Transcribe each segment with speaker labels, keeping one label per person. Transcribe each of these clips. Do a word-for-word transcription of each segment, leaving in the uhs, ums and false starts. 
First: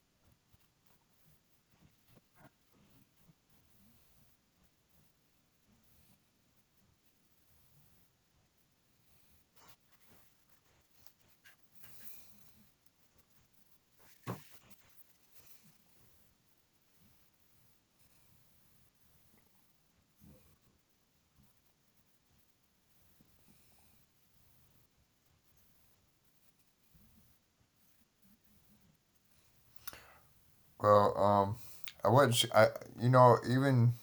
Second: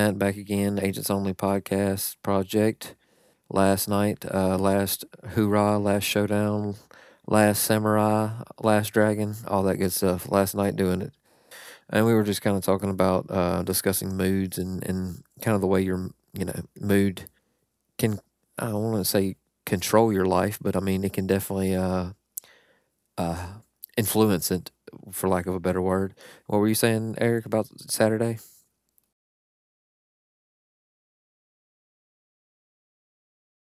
Speaker 1: Matt back again, Agents Only Podcast Project. Last night, uh, last hoorah, last showdown, last samurai, last dragon, all that good stuff. Last night doing it. And we were just kind of talking about uh, discussing moods and, and kind of the way your you know mood can I don't want to say control your life, but I mean it can definitely uh, uh, influence it, for lack of a better word. What were you saying, Eric, about Saturday?
Speaker 2: Well, um, I wouldn't. S- I you know even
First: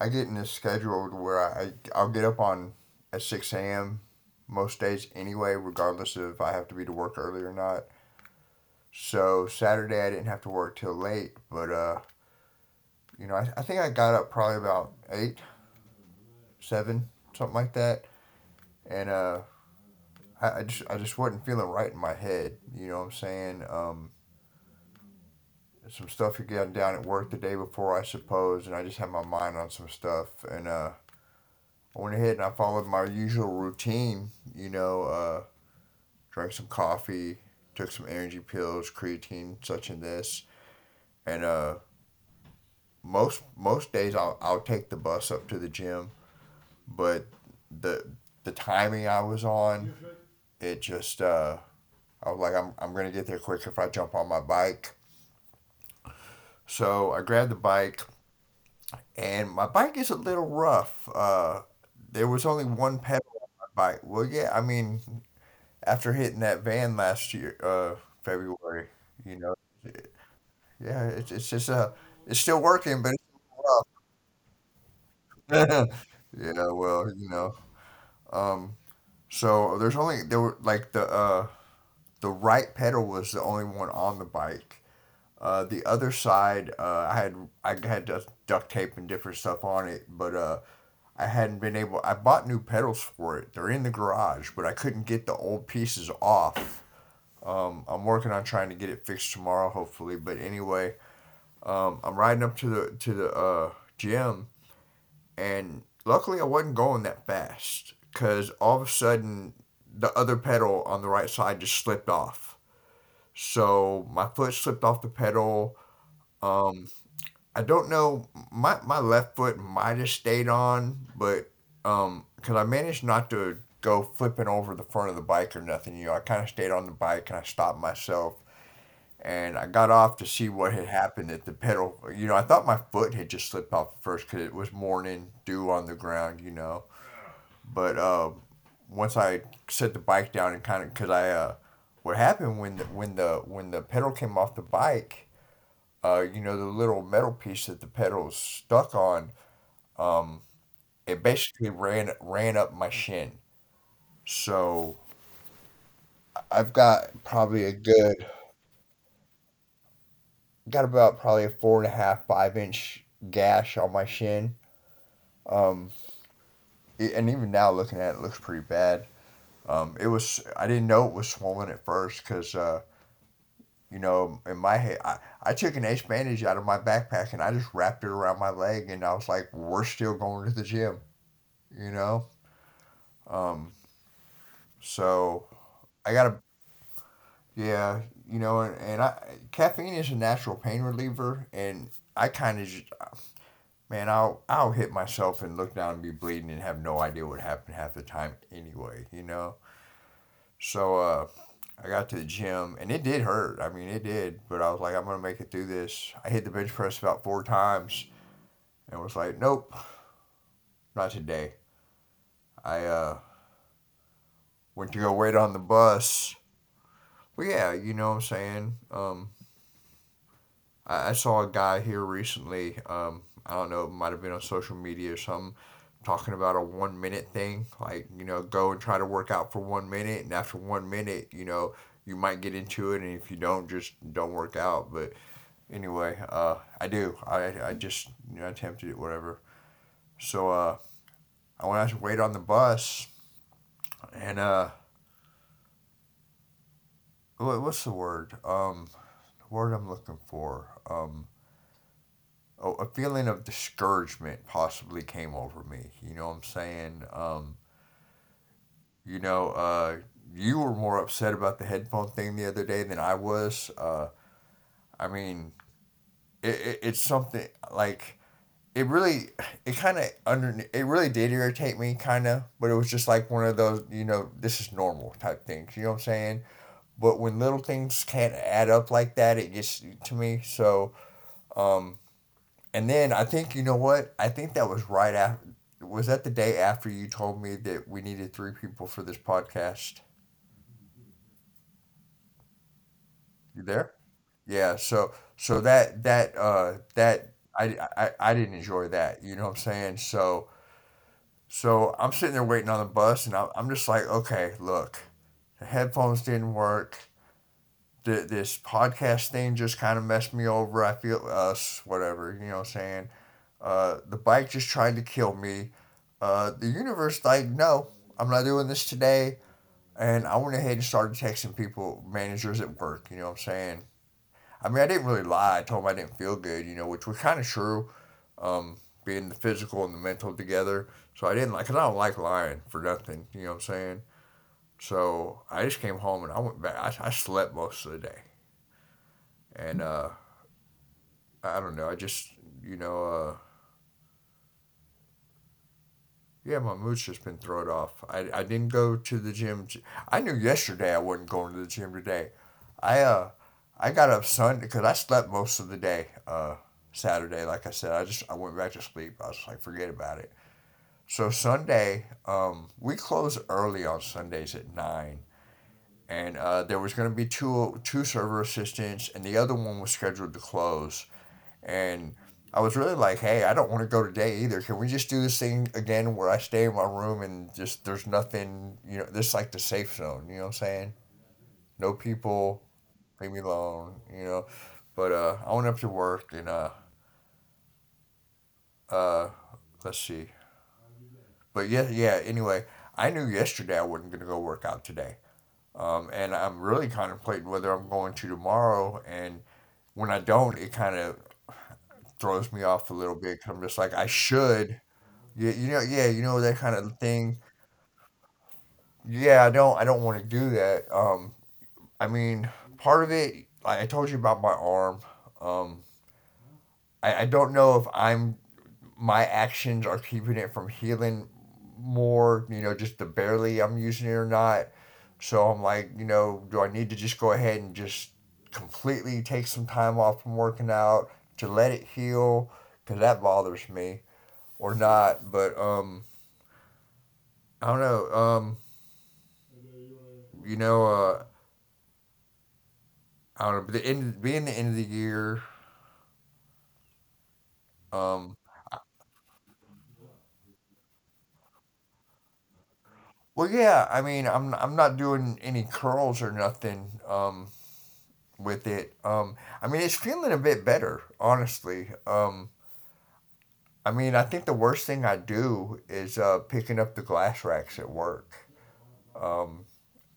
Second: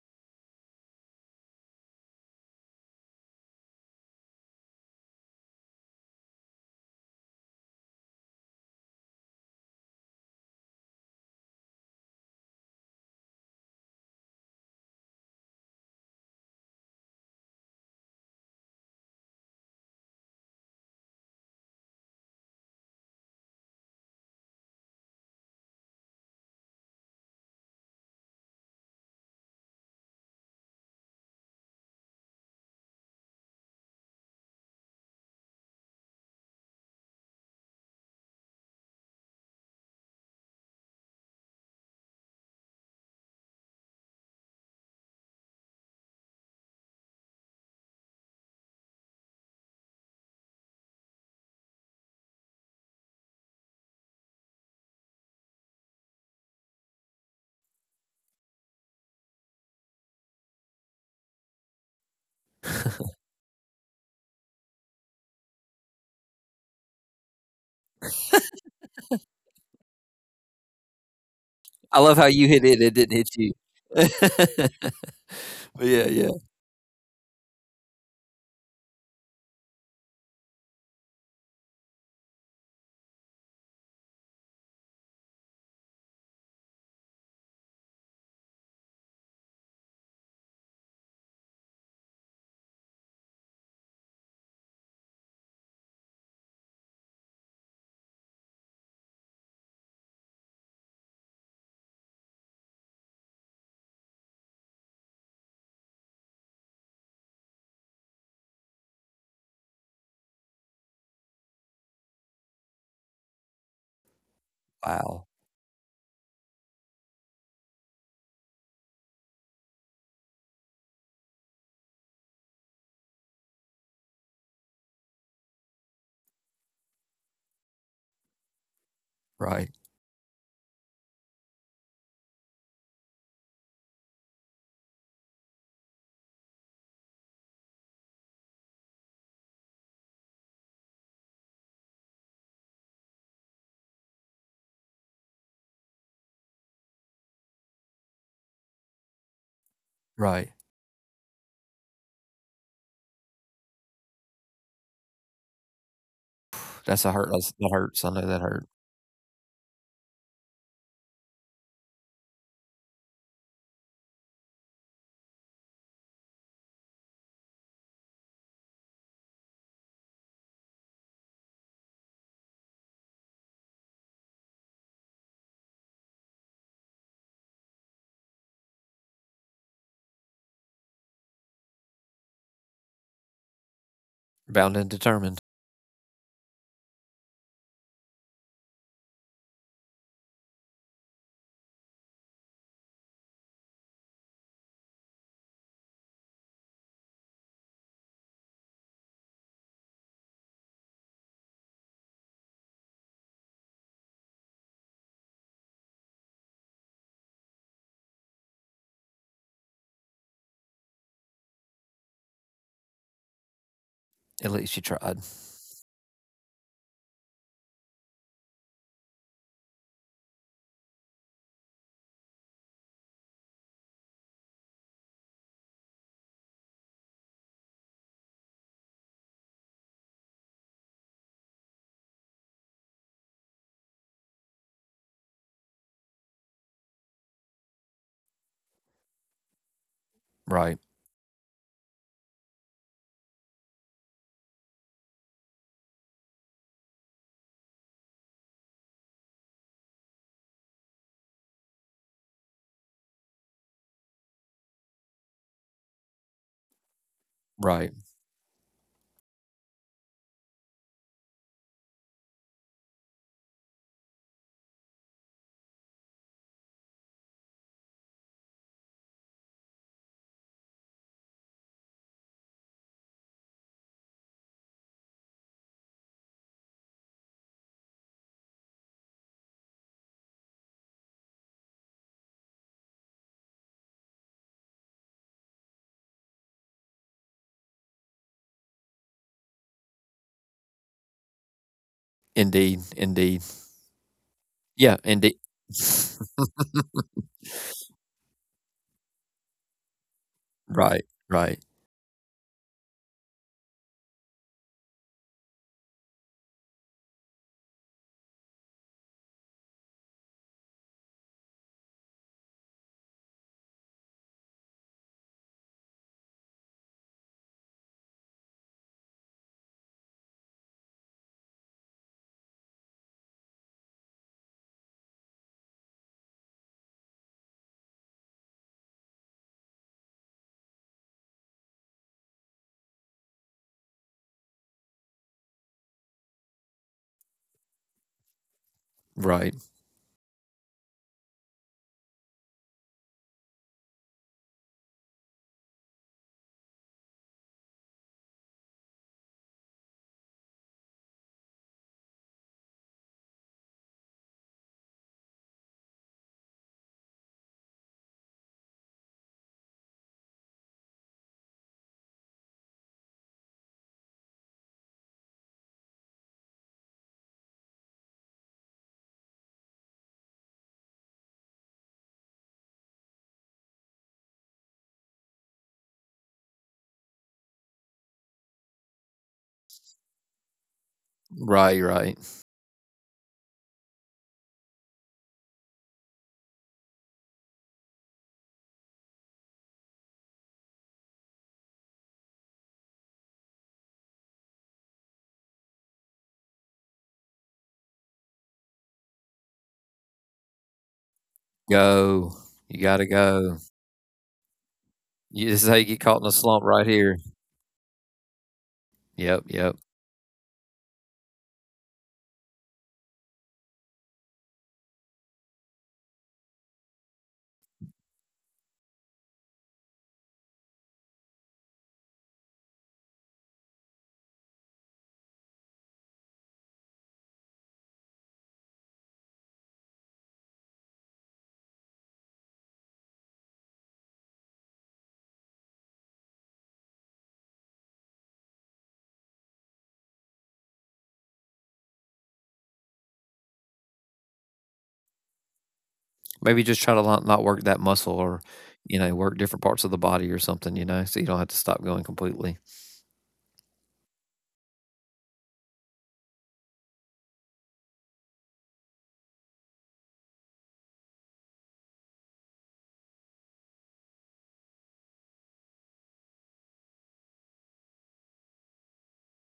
Speaker 2: I get in this schedule where I I'll get up on at six a m most days anyway, regardless if I have to be to work early or not. So Saturday I didn't have to work till late, but uh, you know I, I think I got up probably about eight, seven, something like that, and uh, I, I just I just wasn't feeling right in my head. You know what I'm saying? Um, some stuff had gotten down at work the day before, I suppose, and I just had my mind on some stuff, and uh I went ahead and I followed my usual routine. you know, uh, Drank some coffee, took some energy pills, creatine, such and this. And uh, most most days I'll, I'll take the bus up to the gym, but the the timing I was on, it just uh, I was like, I'm I'm gonna get there quick if I jump on my bike. So I grabbed the bike, and my bike is a little rough. Uh, there was only one pedal bike. Well, yeah, I mean, after hitting that van last year, uh, February. You know, yeah, it's it's just uh, it's
Speaker 1: I
Speaker 2: still
Speaker 1: love how you
Speaker 2: working, but
Speaker 1: hit it;
Speaker 2: it's
Speaker 1: it didn't hit you. But
Speaker 2: rough.
Speaker 1: yeah,
Speaker 2: Yeah,
Speaker 1: yeah.
Speaker 2: well, you know, um, so there's only there were like the uh the right pedal was the only one on the bike. Uh, the other side, uh, I had I had duct duct tape and different stuff on it, but uh, I hadn't been able. I bought new pedals for it. They're in the garage, but I couldn't get the old pieces off. Um, I'm working on trying to get it fixed tomorrow, hopefully. But anyway, um, I'm riding up to the to the uh, gym, and luckily I wasn't going that fast because all of a sudden the other pedal on the right side just slipped off. So my foot slipped off the pedal.
Speaker 1: Wow.
Speaker 2: Um, I don't know. My my left foot might have stayed on, but um, because I managed not to go flipping over the front of the bike or nothing. You know, I kind of stayed on the bike and I stopped myself and I got off
Speaker 1: Right.
Speaker 2: to see what had happened at the pedal. You know, I thought my foot had just slipped off at first because it was morning dew on the ground, you know. But um, once I set the bike down and kind of, because I, uh, what happened when the, when the when the pedal came off the bike, uh, you know, the little metal piece that the pedal is stuck on,
Speaker 1: Right.
Speaker 2: it basically ran ran up my shin. So I've got
Speaker 1: That's a
Speaker 2: probably a
Speaker 1: hurt. That's, that
Speaker 2: good,
Speaker 1: hurts. I know that hurt.
Speaker 2: got about probably a four and a half, five inch gash on my shin. Um, it, and even now looking at it, it looks pretty bad. Um, it was I didn't know it was swollen at first because uh, you know, in my head, I, I took an ace bandage out of my backpack and I just wrapped it around my leg and I was like, we're still going to the gym, you know. um,
Speaker 1: Bound and
Speaker 2: so
Speaker 1: determined.
Speaker 2: I gotta yeah you know and, and I caffeine is a natural pain reliever, and I kind of just, man, I'll I'll hit myself and look down and be bleeding and have no idea what happened half the time anyway, you know. So uh, I got to the gym and it did hurt. I mean, it did, but I was like, I'm going to make it through this. I hit the bench press about four times and was like, nope, not today. I uh, went to
Speaker 1: At
Speaker 2: go
Speaker 1: least you
Speaker 2: wait on the
Speaker 1: tried.
Speaker 2: bus. But yeah, you know what I'm saying? Um, I, I saw a guy here recently. Um, I don't know, it might have been on social media or something, talking about a one minute thing. Like, you know, go and try to work out for one minute. And after one minute, you know, you might get into it. And if you don't, just don't work out. But anyway. Uh, I do. I, I just you know, attempted it, whatever. So uh,
Speaker 1: Right.
Speaker 2: I went out to wait on the bus, and uh, what's the word? Um, the word I'm looking for. Um, oh, a feeling of discouragement possibly came over me. You know what I'm saying? Um,
Speaker 1: Right.
Speaker 2: you know, uh, you were more upset about the headphone thing the other day than I was. Uh, I mean, it, it, it's something like it really it kind of under it really did irritate me, kind of, but it was just like one of those, you know this is normal type things, you know what I'm saying? But when little things can't add up like that, it gets to me. So um and then I think, you know what, I think that was right after. Was that the day after you told me that we needed three people for this podcast?
Speaker 1: Indeed.
Speaker 2: You
Speaker 1: Indeed.
Speaker 2: there? Yeah, so
Speaker 1: Yeah.
Speaker 2: so
Speaker 1: Indeed.
Speaker 2: that that uh that I, I i didn't enjoy that, you know what I'm saying? So,
Speaker 1: Right.
Speaker 2: so
Speaker 1: Right.
Speaker 2: I'm sitting there waiting on the bus, and I'm, I'm just like, okay, look, the headphones didn't work. The this podcast thing just kind of messed me over. I feel us, whatever, you know what I'm saying? Uh, the bike just tried to kill me. Uh, the universe, like, no, I'm not doing this today. And I went ahead and started texting people, managers at work, you know what I'm saying? I mean, I didn't really lie. I told them I didn't feel good, you know, which was kind of true, um, being the physical and the mental together. So I didn't like, cause I don't like lying for nothing. You know what I'm saying? So I just came home and I went back. I, I slept most of the day, and uh,
Speaker 1: Right.
Speaker 2: I don't know. I just, you know, uh, yeah, my mood's just been thrown off. I, I didn't go to the gym. I knew yesterday I wasn't going to the gym today. I uh, I got up Sunday because I slept most of the day. Uh, Saturday, like I said, I just I went back to sleep. I was like, forget about it. So Sunday, um, we close early on Sundays at nine, and uh, there was going to be two two server assistants, and the other one was scheduled to close. And I was really like, hey, I don't want to go today either. Can we just do this thing again where I stay in my room and just there's nothing, you know, this is like the safe zone. You know what I'm saying? No people,
Speaker 1: Right. Right.
Speaker 2: leave me alone. You know, but uh, I went up to work and uh, uh, let's see. But yeah, yeah. Anyway, I knew yesterday I wasn't gonna go work out today. Um, and I'm really contemplating whether I'm going to tomorrow. And when I don't, it kind of throws me off a little
Speaker 1: Go.
Speaker 2: bit. i I'm
Speaker 1: You
Speaker 2: just like,
Speaker 1: gotta
Speaker 2: I
Speaker 1: go.
Speaker 2: should, yeah, you know, yeah, you
Speaker 1: You,
Speaker 2: know,
Speaker 1: this is
Speaker 2: that
Speaker 1: how you
Speaker 2: kind
Speaker 1: get
Speaker 2: of
Speaker 1: caught in a
Speaker 2: thing.
Speaker 1: slump right here.
Speaker 2: Yeah, I don't, I don't want to
Speaker 1: Yep.
Speaker 2: do
Speaker 1: Yep.
Speaker 2: that. Um, I mean, part of it, like I told you about my arm. Um, I, I don't know if I'm my actions are keeping it from healing more, you know, just the barely I'm using it or not. So I'm like, you know, do I need to just go ahead and just completely take some time off from working out to let it heal? Because that bothers me or not. But um, I don't know. Um, you know, uh, I don't know. The end being the end of the year.
Speaker 1: Maybe just try to not, not
Speaker 2: Um,
Speaker 1: work that muscle, or, you know, work different parts of the body or something, you know, so you don't have to stop going completely.
Speaker 2: well, yeah. I mean, I'm I'm not doing any curls or nothing. Um, with it. Um, I mean, it's feeling a bit better, honestly. Um, I mean, I think the worst thing I do is uh, picking up the glass racks at work. Um,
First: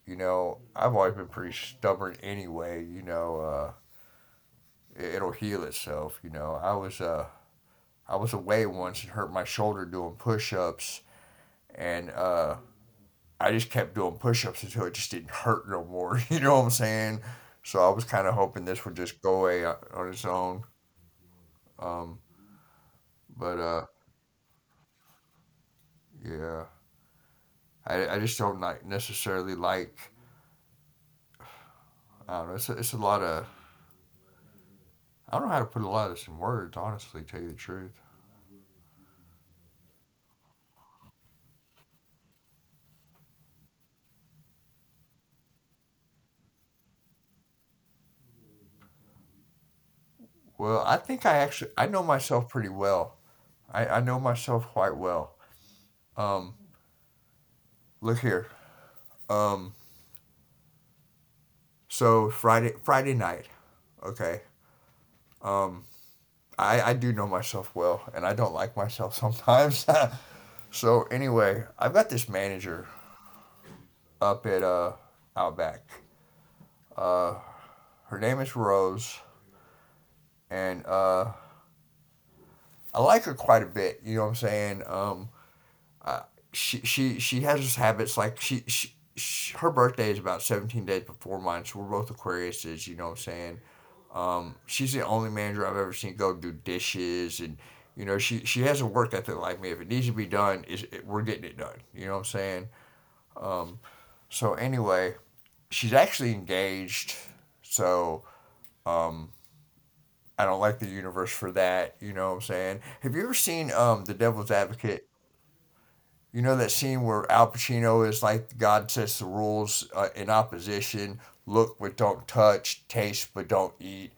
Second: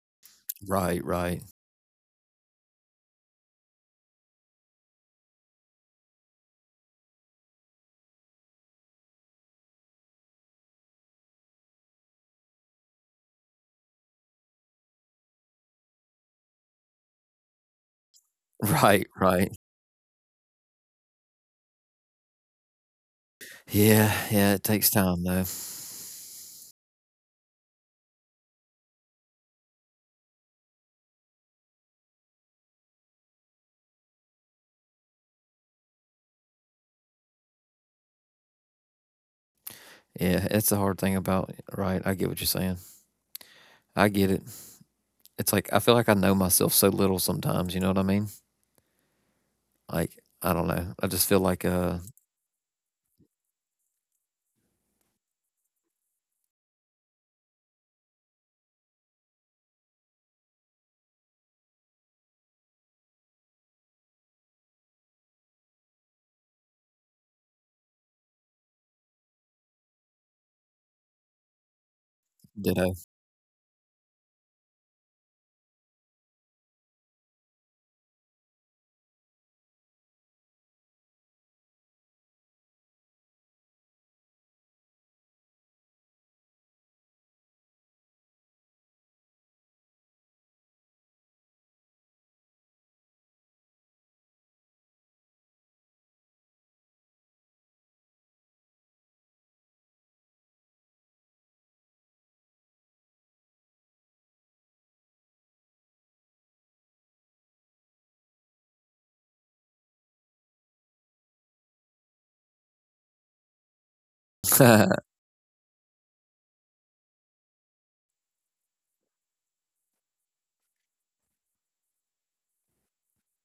Speaker 2: you know, I've
Speaker 1: Right,
Speaker 2: always been
Speaker 1: right.
Speaker 2: pretty stubborn anyway. You know, uh, it, it'll heal itself. You know, I was uh, I was away once and hurt my shoulder doing push-ups, and uh, I just kept doing push-ups until it just didn't hurt no more. You know what I'm saying? So I was kind of hoping this
Speaker 1: Right,
Speaker 2: would just
Speaker 1: right.
Speaker 2: go away, uh, on its own. Um, but uh,
Speaker 1: Yeah, yeah, it takes time, though.
Speaker 2: Yeah, I, I just don't like necessarily, like, I don't know. It's a, it's a lot of, I don't know how to put a lot of this in words. Honestly, tell you the truth.
Speaker 1: Yeah, it's the hard thing about right, I get what you're saying. I get it. It's like, I feel like I know myself so little sometimes, you know what I mean? Like, I don't know. I
Speaker 2: Well,
Speaker 1: just
Speaker 2: I
Speaker 1: feel
Speaker 2: think
Speaker 1: like,
Speaker 2: I
Speaker 1: uh,
Speaker 2: actually, I know myself pretty well. I, I know myself quite well. Um, Look here. Um, so Friday Friday night, okay. Um, I I do know myself well, and I don't like myself sometimes. So anyway, I've got this manager
Speaker 1: ditto.
Speaker 2: up at uh Outback. Her name is Rose, and uh I like her quite a bit. You know what I'm saying? Um, she she she has those habits like she she. sh- her birthday is about seventeen days before mine, so we're both Aquariuses, you know what I'm saying? Um, she's the only manager I've ever seen go do dishes, and, you know, she, she has a work ethic like me. If it needs to be done, is it, we're getting it done, you know what I'm saying? So, anyway, she's actually engaged, so I don't like the universe for that, you know what I'm saying? Have you ever seen um, The Devil's Advocate? You know that scene where Al Pacino is like, God sets the rules uh, in opposition, look but don't touch, taste but don't eat.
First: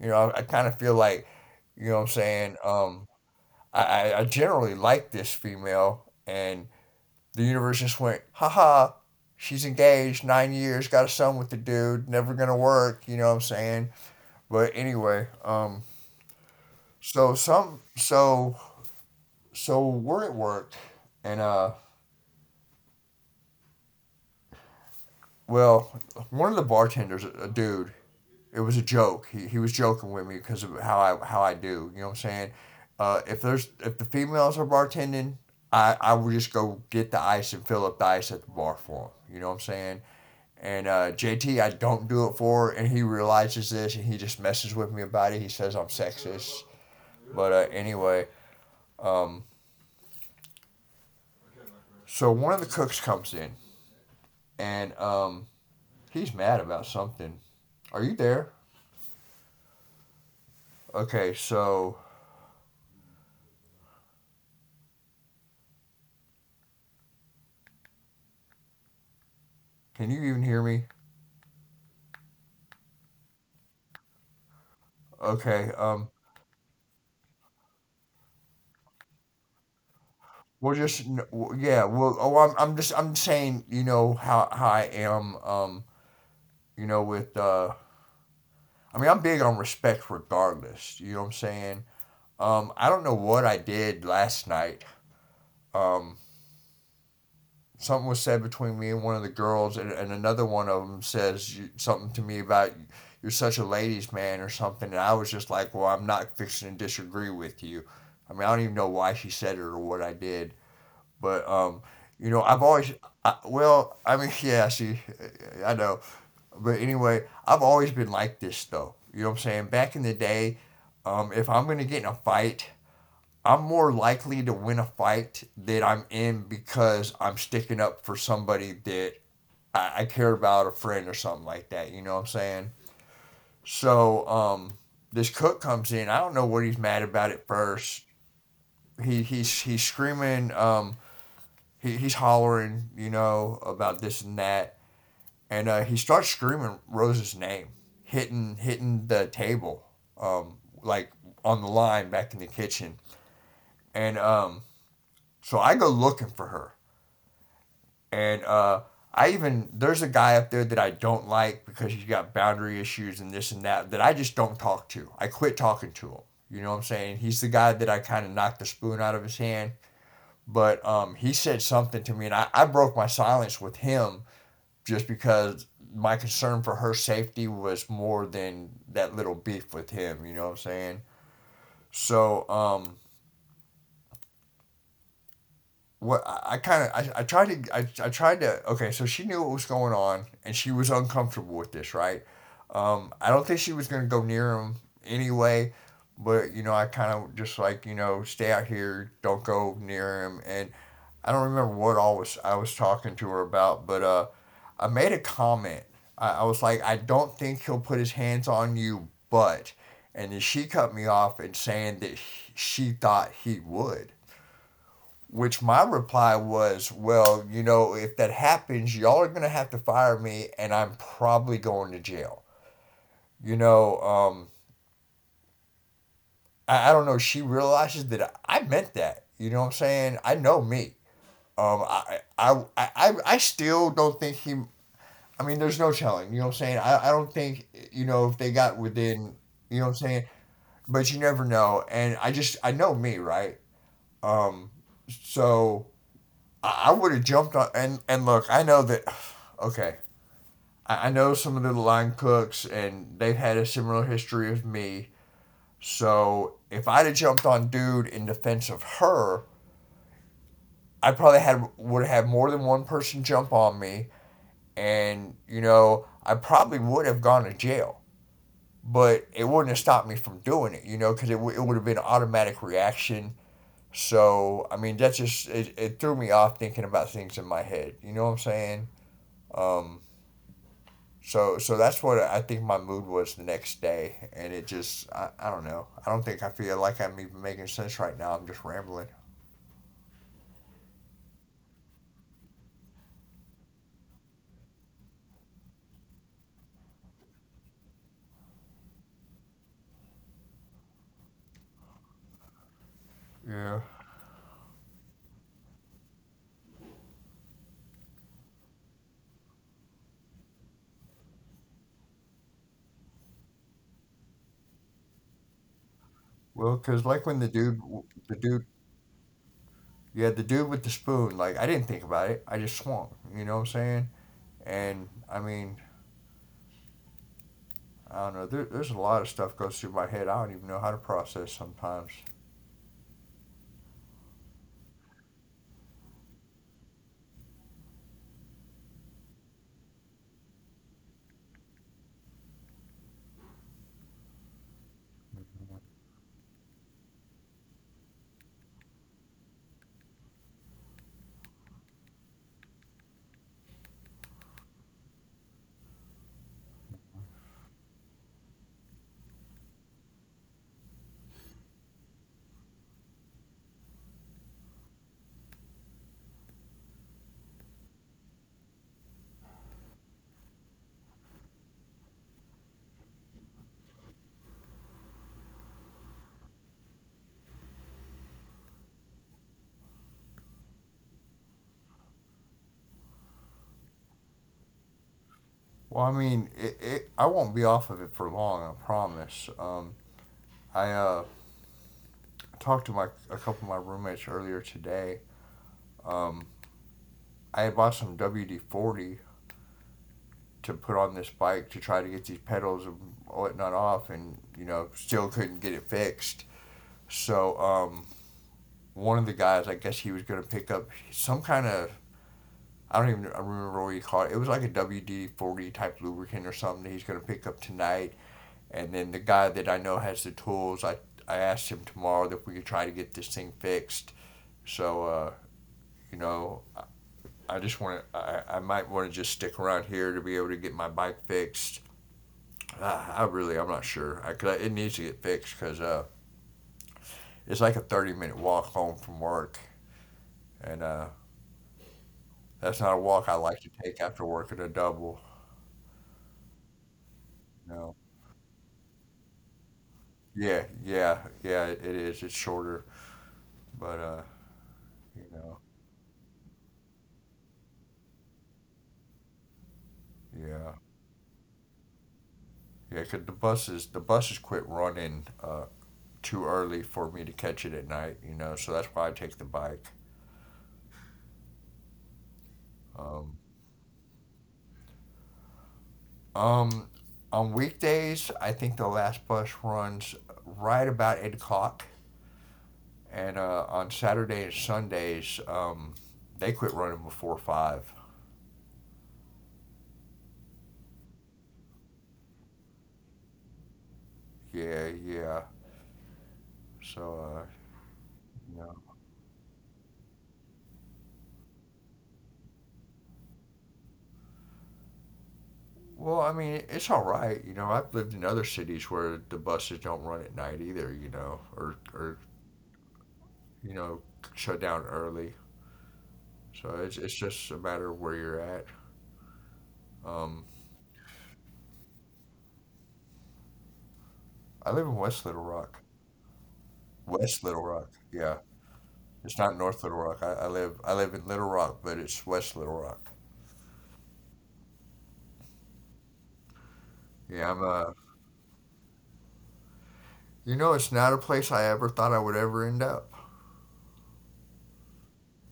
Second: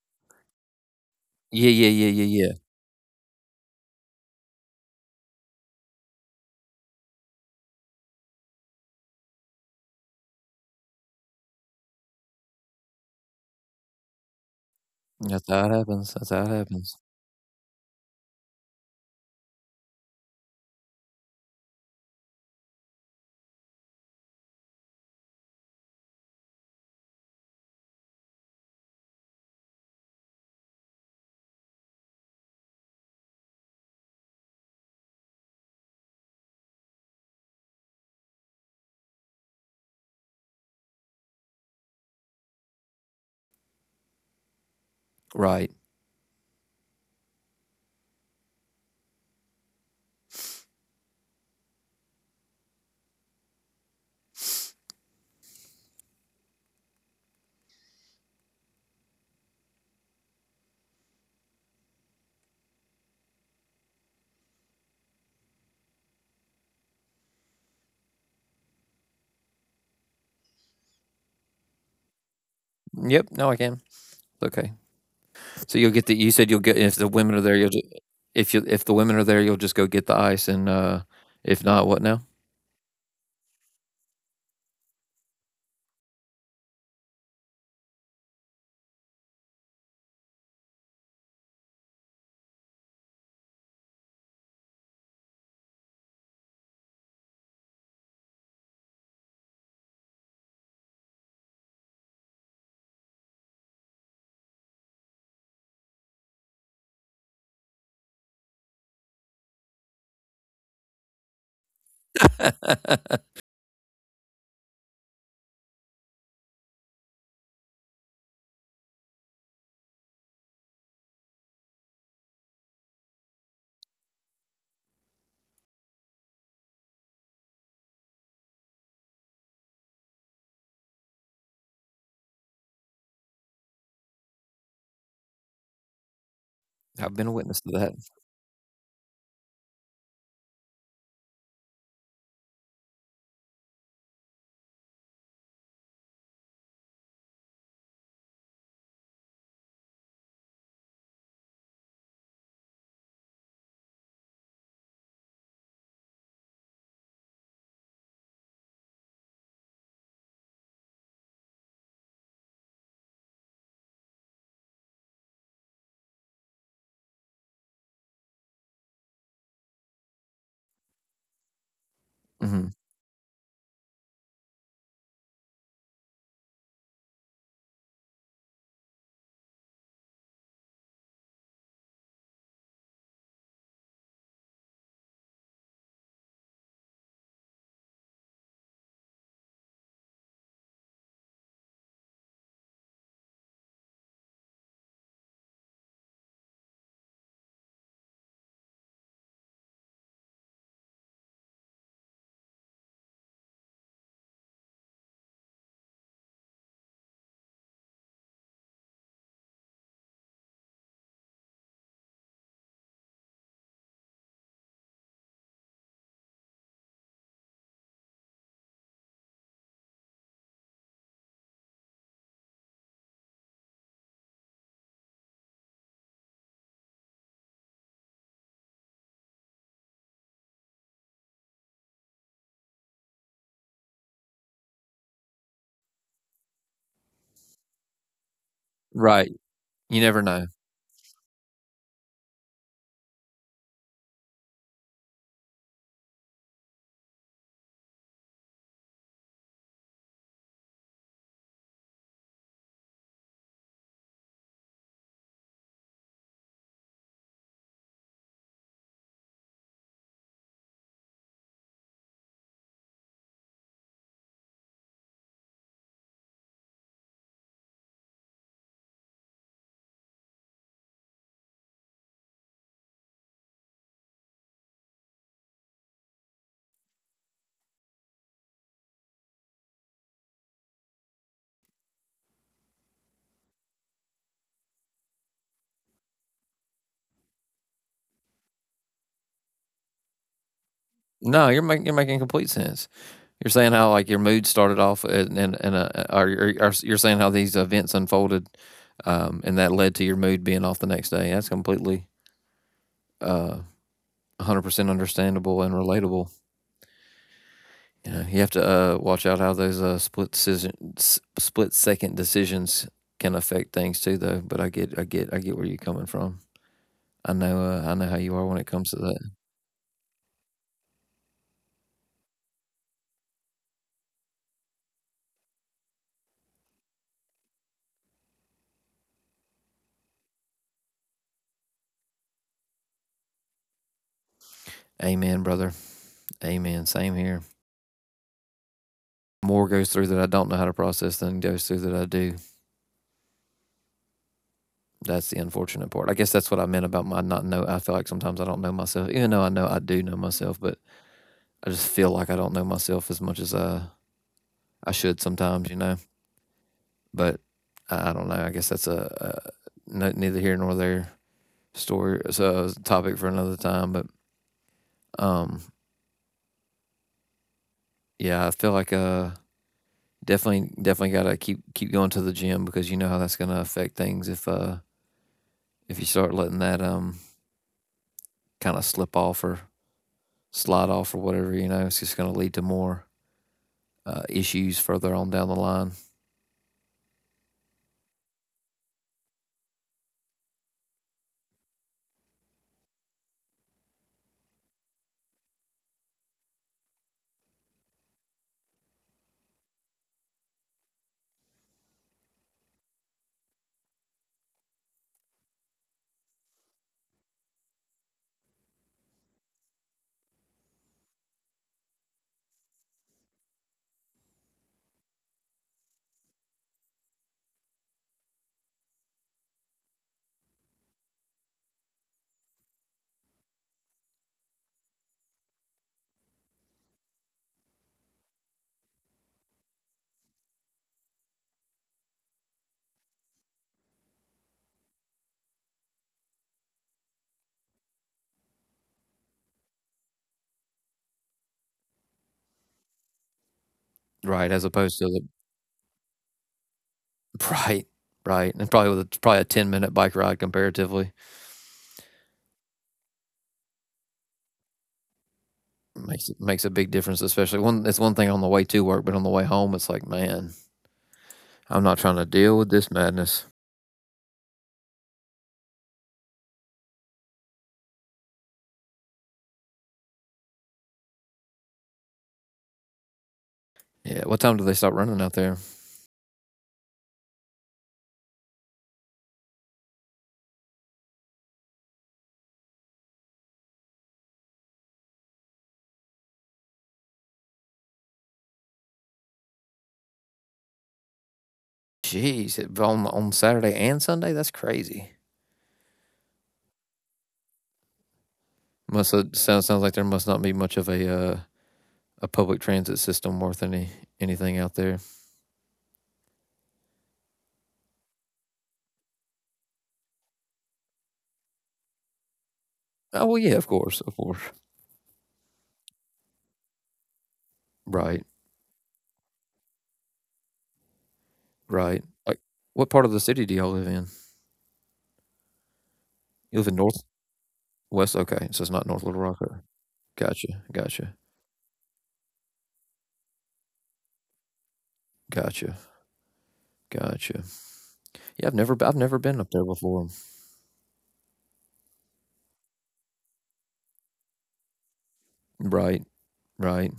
Speaker 2: You know, I, I kind of feel like,
Speaker 1: Yeah,
Speaker 2: you know what
Speaker 1: yeah,
Speaker 2: I'm
Speaker 1: yeah,
Speaker 2: saying?
Speaker 1: yeah,
Speaker 2: Um, I, I I generally like this female, and the universe just went, haha, she's engaged, nine years, got a son with the dude, never gonna work, you know what I'm saying? But anyway,
Speaker 1: yeah. That's how
Speaker 2: um,
Speaker 1: it happens, that's how it happens.
Speaker 2: so some, so, so we're at work, and uh, well, one of the bartenders, a dude, it was a joke. He, he was joking with me because of how I how I do. You know what I'm saying? Uh, if there's if the females are bartending, I I would just go get the ice and fill up the ice at the bar for them. You know what I'm saying? And uh, J T, I don't do it for, and he realizes this, and he just messes with me about it. He
Speaker 1: Right.
Speaker 2: says I'm sexist, but uh, anyway, um, so one of the cooks comes in, and um, he's mad about something. Are you there? Okay, so can you even hear me?
Speaker 1: Yep, no, I can. Okay. So you'll
Speaker 2: Okay,
Speaker 1: get the you
Speaker 2: um,
Speaker 1: said you'll get if the women are there, you'll ju if you if the women are there, you'll just go get the ice and, uh,
Speaker 2: we'll just n-
Speaker 1: if not,
Speaker 2: w-
Speaker 1: what
Speaker 2: yeah,
Speaker 1: now?
Speaker 2: well, oh, I'm I'm just I'm saying, you know how how I am, um, you know, with uh, I mean, I'm big on respect regardless. You know what I'm saying? Um, I don't know what I did last night. Um, something was said between me and one of the girls, and, and another one of them says you- something to me about you're such a ladies' man or something, and I was just like, well, I'm not fixing to disagree with you. I mean, I don't even know why she said it or what I did. But um, you know, I've always, I, well, I mean, yeah, see, I know, but anyway, I've always been like this though. You know what I'm saying? Back in the day, um, if I'm gonna get in a fight, I'm more likely to win a fight that I'm in because I'm sticking up for somebody that I, I care about, a friend or something like that. You know what I'm saying? So um, this cook comes in. I don't know what
Speaker 1: I've
Speaker 2: he's
Speaker 1: been a
Speaker 2: mad
Speaker 1: witness to
Speaker 2: about at
Speaker 1: that.
Speaker 2: first. He he's he's screaming. Um, he, he's hollering, you know, about this and that, and uh, he starts screaming Rose's name, hitting hitting the table, um, like on the line back in the kitchen, and um, so I go looking for her, and uh, I even there's a guy up there that I don't like because he's got boundary issues and this and that that I just don't talk to. I quit talking to him. You know what I'm saying? He's the guy that I kind of knocked the spoon out of his hand. But um, he said something to me,
Speaker 1: Hmm.
Speaker 2: and I, I broke my silence with him just because my concern for her safety was more than that little beef with him. You know what I'm saying? So um, what I, I kind of I, I tried to I, I tried to okay. So she knew what was going on and she was uncomfortable with this, right? Um, I don't think she was gonna go near him anyway, but you know I kind of just like, you know, stay out here, don't go near him, and I don't remember what all was I was talking to her about, but uh I made a comment. I, I was like, I don't think he'll put his hands on you, but. And then she cut me off and saying that she thought he would. Which my reply was, well, you know, if that happens, y'all are gonna have to fire me, and I'm probably going to jail. You know, um, I, I don't know. She realizes that I meant that. You know what I'm saying? I know me. Um, I, I, I, I still don't think he, I mean, there's no telling. You know what I'm saying? I, I don't think, you know, if they got
Speaker 1: Right.
Speaker 2: within,
Speaker 1: You never
Speaker 2: you know
Speaker 1: know.
Speaker 2: what I'm saying? But you never know. And I just, I know me, right? Um, so I, I would have jumped on, and, and look, I know that, okay, I, I know some of the line cooks and they've had a similar history with me. So if I'd have jumped on dude in defense of her, I probably had would have more than one person jump on me, and you know I probably would have gone to jail, but it wouldn't have stopped me from doing it, you know, because it, w- it would have been an automatic reaction. So, I mean, that just, it, it threw me off thinking about things in my head. You know what I'm saying? Um, so, so that's what I think my mood was the next day. And it just, I, I don't know. I don't think, I feel like I'm even making sense right now. I'm just rambling.
Speaker 1: No, you're making you're making complete sense. You're saying how like your mood started off, and and, and uh, or, or, or you're saying how these events unfolded, um, and that led to your mood being off the next day. That's completely uh,
Speaker 2: Yeah.
Speaker 1: one hundred percent understandable and relatable. You know, you have to uh, watch out how those uh, split decision, s- split second decisions can affect things too, though. But I get, I get, I get where you're coming from.
Speaker 2: Well,
Speaker 1: I
Speaker 2: because
Speaker 1: know,
Speaker 2: like when
Speaker 1: uh, I
Speaker 2: the
Speaker 1: know how
Speaker 2: dude,
Speaker 1: you are when it
Speaker 2: the
Speaker 1: comes to
Speaker 2: dude,
Speaker 1: that.
Speaker 2: yeah, the dude with the spoon, like I didn't think about it. I just swung. You know what I'm saying? And I mean, I don't know. There, there's a lot of stuff goes through my head. I don't even know how to process sometimes.
Speaker 1: Amen, brother. Amen. Same here. More goes through that I don't know how to process than goes through that I do. That's the unfortunate part. I guess that's what I meant about my not know. I feel like sometimes I don't know myself, even though I know I do know myself, but I just feel like I don't know myself as much as I, I should sometimes, you know. But I, I don't know. I guess that's a, a no, neither here nor there story, so a topic for another time. But um, yeah, I feel like uh, definitely, definitely gotta keep keep going to the gym because you know how that's gonna affect things if uh if you start letting that um kind of slip off or slide off or whatever, you know, it's just going to lead to more uh, issues further on down the line,
Speaker 2: Well, I mean, it, it, I won't be off of it for long. I promise. Um, I uh, talked to my a couple of my roommates earlier today. I had bought some W D forty to put on this bike to try to get these pedals and whatnot off, and you know, still couldn't get it fixed. So um, one of the guys, I guess he was going to pick up some kind of, I don't even I remember what he called it. It was like a W D forty type lubricant or something that he's going to pick up tonight. And then the guy that I know has the tools, I, I asked him tomorrow if we could try to get this thing fixed. So, uh, you know, I- I just want to, I, I might want to just stick around here to be able to get my bike fixed. Uh, I really, I'm not sure. I, cause I, it needs to get fixed because uh, it's like a thirty minute walk home from work. And uh,
Speaker 1: right?
Speaker 2: that's
Speaker 1: As
Speaker 2: not a
Speaker 1: opposed to
Speaker 2: walk I
Speaker 1: the
Speaker 2: like to take after work at a double.
Speaker 1: right, right, and probably with a, probably a
Speaker 2: You
Speaker 1: ten
Speaker 2: know?
Speaker 1: minute bike ride comparatively
Speaker 2: Yeah, yeah, yeah, it is. It's shorter, but uh,
Speaker 1: makes makes a
Speaker 2: you
Speaker 1: big
Speaker 2: know,
Speaker 1: difference, especially one. It's one thing on the way to work, but on the way home, it's like, man, I'm not trying to
Speaker 2: yeah,
Speaker 1: deal with this madness.
Speaker 2: yeah, 'cause the buses, the buses quit running uh too early for me to catch it at night, you know, so that's why I take the bike.
Speaker 1: Yeah, what time do they start running
Speaker 2: Um,
Speaker 1: out there?
Speaker 2: um, on weekdays, I think the last bus runs right about eight o'clock, and uh, on Saturday and Sundays, um, they quit running before five.
Speaker 1: Jeez, it, on on Saturday and Sunday, that's crazy.
Speaker 2: Yeah, yeah. So,
Speaker 1: Must
Speaker 2: uh,
Speaker 1: sounds sounds like there must
Speaker 2: you
Speaker 1: not
Speaker 2: know.
Speaker 1: be much of a uh, a public transit system worth any anything out there.
Speaker 2: Well, I mean, it's all right. You know, I've lived in other cities where the buses don't run at night either. You know,
Speaker 1: Oh
Speaker 2: or
Speaker 1: well, yeah, of
Speaker 2: or
Speaker 1: course, of course.
Speaker 2: you know, shut down early.
Speaker 1: Right,
Speaker 2: So it's it's just a matter of where you're at.
Speaker 1: right.
Speaker 2: Um,
Speaker 1: Like, what part of the city do y'all live in?
Speaker 2: I live in
Speaker 1: You live in
Speaker 2: West Little
Speaker 1: Northwest?
Speaker 2: Rock.
Speaker 1: Okay, so it's not
Speaker 2: West
Speaker 1: North
Speaker 2: Little
Speaker 1: Little Rock.
Speaker 2: Rock.
Speaker 1: Okay.
Speaker 2: Yeah,
Speaker 1: Gotcha,
Speaker 2: it's not
Speaker 1: gotcha,
Speaker 2: North Little Rock. I, I live I live in Little Rock, but it's West Little Rock.
Speaker 1: gotcha, gotcha. Yeah, I've never b I've
Speaker 2: Yeah, I'm
Speaker 1: never
Speaker 2: uh
Speaker 1: been up there before.
Speaker 2: You know, it's not a place I ever thought I would ever end up.
Speaker 1: Right, right.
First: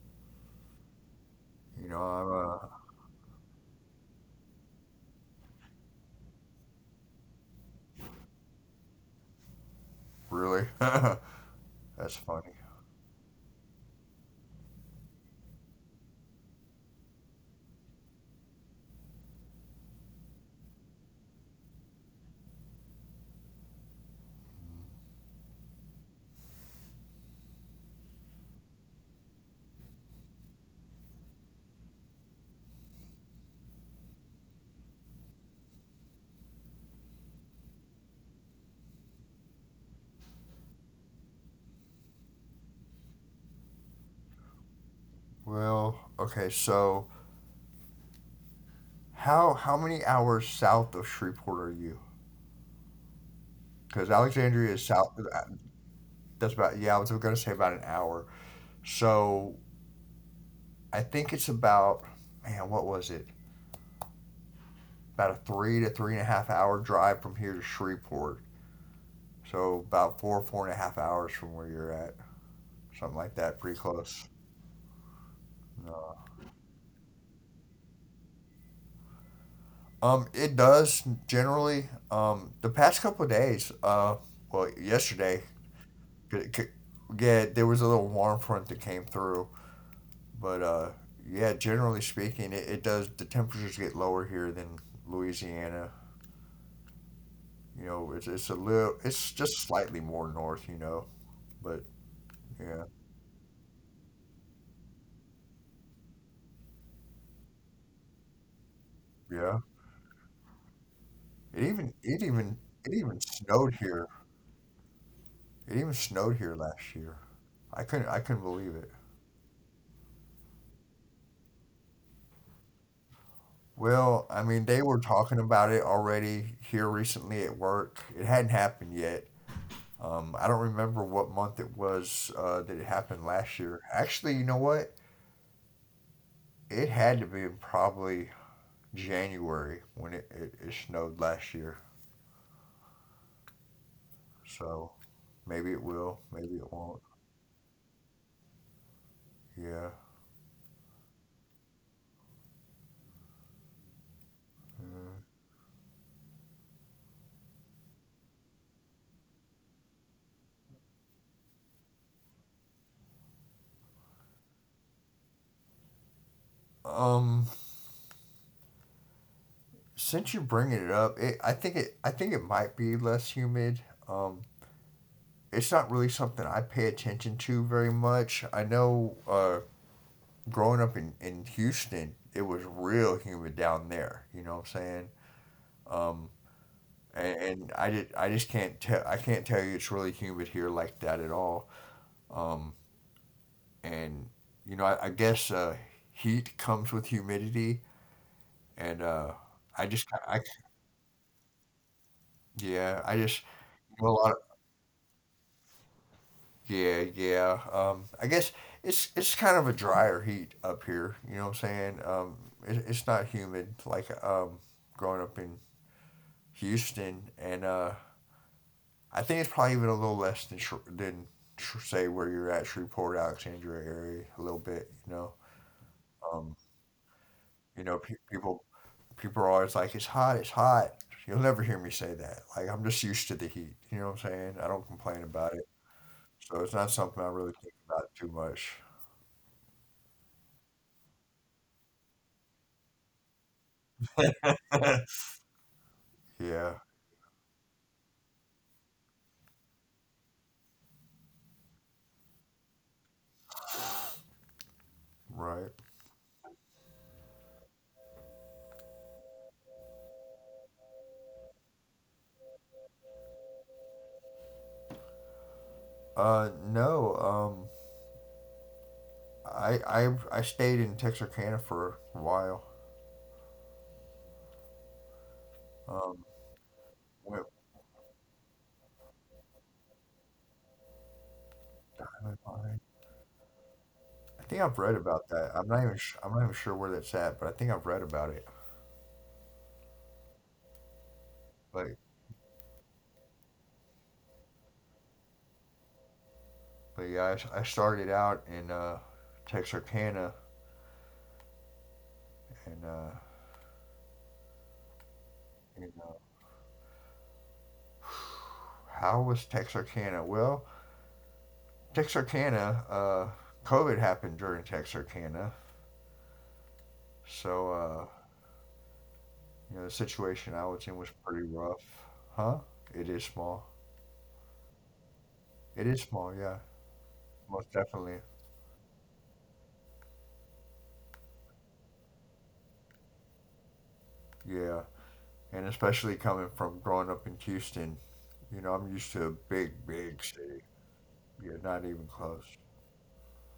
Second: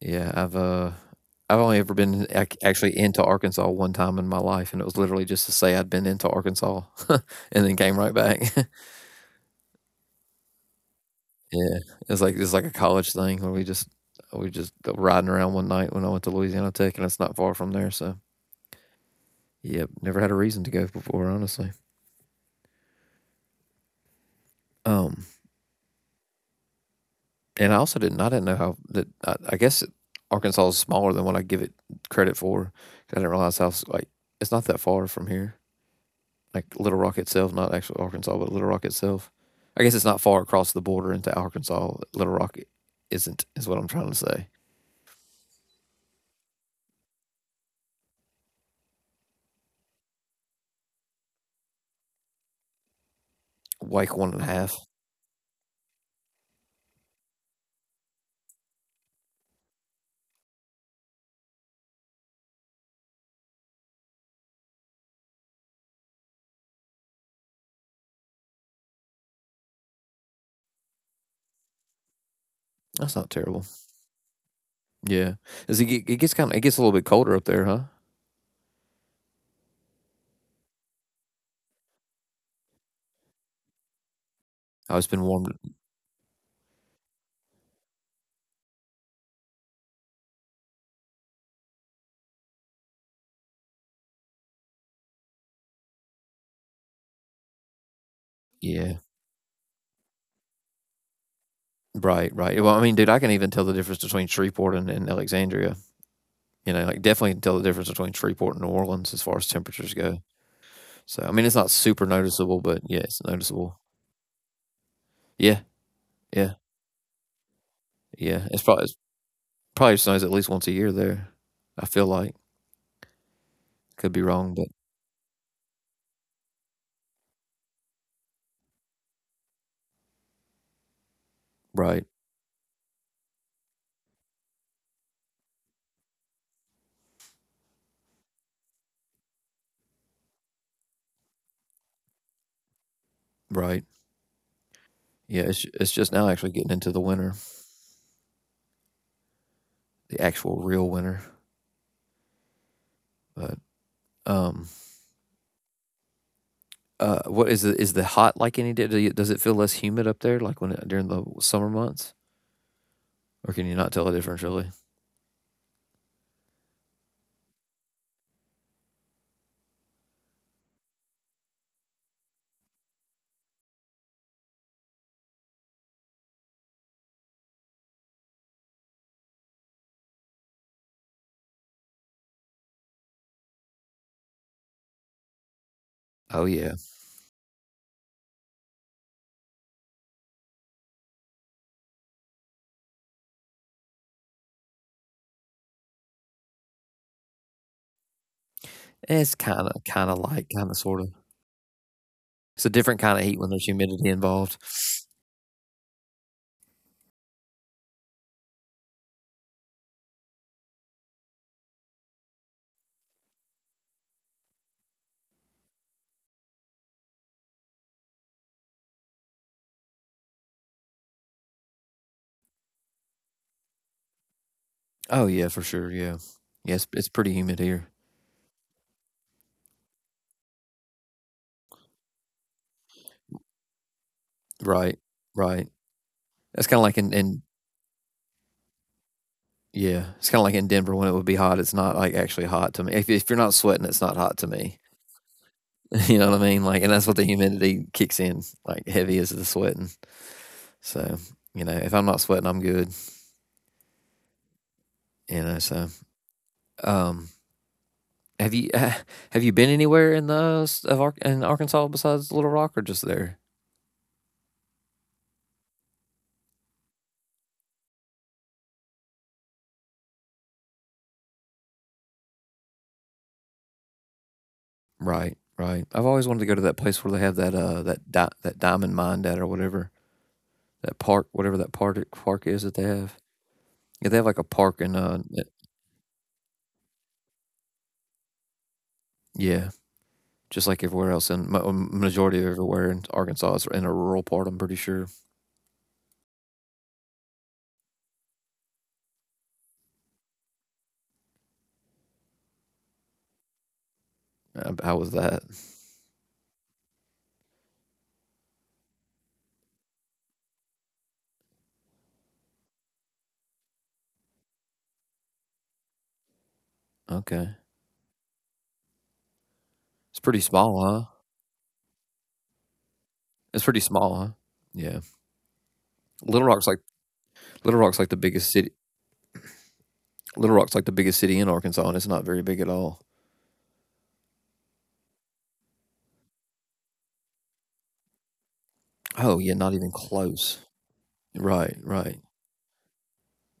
Speaker 1: Yeah, I've, uh, I've only
Speaker 2: You
Speaker 1: ever
Speaker 2: know,
Speaker 1: been
Speaker 2: I'm
Speaker 1: ac
Speaker 2: uh
Speaker 1: actually into Arkansas one time in my life, and it was literally just to say I'd been into Arkansas and then came right back.
Speaker 2: Really? That's
Speaker 1: Yeah, it's like
Speaker 2: funny.
Speaker 1: it's like a college thing where we just we just riding around one night when I went to Louisiana Tech, and it's not far from there, so yep, never had a reason to go before, honestly. Um, and I also didn't. I didn't know how that. I, I guess Arkansas is smaller than what I give it credit for, 'cause I didn't realize how like it's not that far from here. Like Little Rock itself, not actually Arkansas, but Little Rock itself. I guess it's not far across the border into Arkansas. Little Rock isn't is what I'm trying to say.
Speaker 2: Well, okay, so. How how many hours south of Shreveport are you? Because
Speaker 1: Like one and a
Speaker 2: Alexandria
Speaker 1: half.
Speaker 2: is south. That's about, yeah. I was going to say about an hour. So I think it's about, man, what was it? About a three to three and a half hour drive from here to Shreveport. So about four four and a half hours from where you're at, something
Speaker 1: That's not
Speaker 2: like that.
Speaker 1: terrible.
Speaker 2: Pretty close.
Speaker 1: Yeah, does it, get-
Speaker 2: No.
Speaker 1: it gets kind of it gets a little bit colder up there, huh?
Speaker 2: Um, it does generally. Um, the past couple of days. Uh, well,
Speaker 1: Oh, it's been
Speaker 2: yesterday.
Speaker 1: warm.
Speaker 2: c- c- Yeah, there was a little warm front that came through, but uh, yeah, generally speaking, it, it does. The temperatures get lower here than Louisiana. You know, it's it's a little,
Speaker 1: Yeah,
Speaker 2: it's just slightly more north. You know, but
Speaker 1: right, right.
Speaker 2: yeah,
Speaker 1: Well, I mean, dude, I can even tell the difference between Shreveport and, and Alexandria. You know, like definitely can tell the difference between Shreveport and New Orleans
Speaker 2: yeah.
Speaker 1: as far as temperatures go.
Speaker 2: It
Speaker 1: So, I
Speaker 2: even
Speaker 1: mean, it's
Speaker 2: it
Speaker 1: not
Speaker 2: even
Speaker 1: super
Speaker 2: it
Speaker 1: noticeable,
Speaker 2: even
Speaker 1: but yeah,
Speaker 2: snowed
Speaker 1: it's
Speaker 2: here.
Speaker 1: noticeable.
Speaker 2: It even
Speaker 1: Yeah,
Speaker 2: snowed here
Speaker 1: yeah,
Speaker 2: last year. I couldn't I couldn't
Speaker 1: yeah.
Speaker 2: believe
Speaker 1: It's
Speaker 2: it.
Speaker 1: probably it's probably snows at least once a year there. I feel like could
Speaker 2: Well,
Speaker 1: be
Speaker 2: I mean,
Speaker 1: wrong,
Speaker 2: they
Speaker 1: but
Speaker 2: were talking about it already here recently at work. It hadn't happened yet. Um, I don't remember what month it
Speaker 1: right,
Speaker 2: was uh, that it happened last year. Actually, you know what? It had to be probably January when it, it, it snowed last year.
Speaker 1: right.
Speaker 2: So
Speaker 1: Yeah,
Speaker 2: maybe it
Speaker 1: it's
Speaker 2: will,
Speaker 1: it's just
Speaker 2: maybe
Speaker 1: now
Speaker 2: it
Speaker 1: actually getting
Speaker 2: won't.
Speaker 1: into the winter,
Speaker 2: Yeah.
Speaker 1: the actual real winter. But um, uh, what is the is the hot like any day? Do you- does it feel less humid up there, like when it, during the summer months, or can you not tell the difference really?
Speaker 2: Um, since you're bringing it up, it, I think it I think it might be less humid. Um, it's not really something I pay attention to very much. I know uh, growing up in, in Houston, it was real humid down there. You know what I'm saying? Um,
Speaker 1: Oh yeah,
Speaker 2: and, and I did I just can't tell I can't tell you it's really humid here like that at all. Um. and you know I, I guess uh, heat comes with humidity, and uh,
Speaker 1: it's
Speaker 2: I
Speaker 1: kind of
Speaker 2: just
Speaker 1: kind
Speaker 2: I
Speaker 1: of like kind of sort of.
Speaker 2: yeah
Speaker 1: It's a
Speaker 2: I just
Speaker 1: different kind of heat when
Speaker 2: you know,
Speaker 1: there's
Speaker 2: a lot of,
Speaker 1: humidity involved.
Speaker 2: yeah yeah um, I guess it's it's kind of a drier heat up here. You know what I'm saying? Um, it, it's not humid like um, growing up in Houston, and uh, I think it's probably even a little less than Sh- than Sh- say where you're at, Shreveport, Alexandria area, a little bit. You know.
Speaker 1: Oh yeah, for sure. Yeah,
Speaker 2: Um,
Speaker 1: yeah. It's, it's pretty humid
Speaker 2: You know,
Speaker 1: here.
Speaker 2: pe- people people are always like, "It's hot, it's hot." You'll never hear me say that. Like I'm just used to the heat. You know what I'm saying? I don't
Speaker 1: Right,
Speaker 2: complain about it,
Speaker 1: right.
Speaker 2: so it's
Speaker 1: It's
Speaker 2: not
Speaker 1: kind of like
Speaker 2: something I
Speaker 1: in,
Speaker 2: really
Speaker 1: in
Speaker 2: think about too much.
Speaker 1: yeah, it's kind of like in Denver when it would be hot. It's not like actually hot to me. If if you're not sweating, it's not hot to me. You know what I mean?
Speaker 2: Yeah,
Speaker 1: Like, and that's what the humidity kicks in like heavy as the sweating. So you know, if I'm not sweating, I'm good. You know,
Speaker 2: right.
Speaker 1: so um, have you uh, have you been anywhere in the of Ar- in Arkansas besides Little Rock or just there?
Speaker 2: Uh, no. Um, I I I stayed in Texarkana for a while.
Speaker 1: Right, right. I've
Speaker 2: Um,
Speaker 1: always wanted to go to that place where they have
Speaker 2: where, where
Speaker 1: that uh that di- that diamond mine at or whatever that park whatever that park
Speaker 2: am
Speaker 1: park is that
Speaker 2: I
Speaker 1: they have. Yeah, they have like a
Speaker 2: I think I've
Speaker 1: park in
Speaker 2: read
Speaker 1: uh
Speaker 2: about
Speaker 1: it-
Speaker 2: that. I'm not even sh- I'm not even sure where that's at, but I think I've read about it.
Speaker 1: yeah, just like everywhere else in ma-
Speaker 2: But
Speaker 1: um, majority of everywhere in Arkansas is in a rural part. I'm pretty sure.
Speaker 2: but yeah, I, I started out in uh Texarkana and uh
Speaker 1: Uh, how was that?
Speaker 2: in uh, how was Texarkana? Well, Texarkana, uh, COVID happened during Texarkana,
Speaker 1: Okay,
Speaker 2: so uh, you know, the
Speaker 1: it's pretty
Speaker 2: situation I
Speaker 1: small,
Speaker 2: was
Speaker 1: huh?
Speaker 2: in was pretty rough. Huh? It is
Speaker 1: It's
Speaker 2: small.
Speaker 1: pretty small, huh? Yeah,
Speaker 2: It is small.
Speaker 1: Little
Speaker 2: Yeah,
Speaker 1: Rock's like
Speaker 2: most
Speaker 1: Little Rock's like
Speaker 2: definitely.
Speaker 1: the biggest city. Little Rock's like the biggest city in Arkansas, and it's not very big at all.
Speaker 2: Yeah, and especially coming from growing up in Houston, you know I'm used to a
Speaker 1: Oh yeah,
Speaker 2: big,
Speaker 1: not even
Speaker 2: big city.
Speaker 1: close.
Speaker 2: Yeah,
Speaker 1: Right,
Speaker 2: not even
Speaker 1: right.
Speaker 2: close.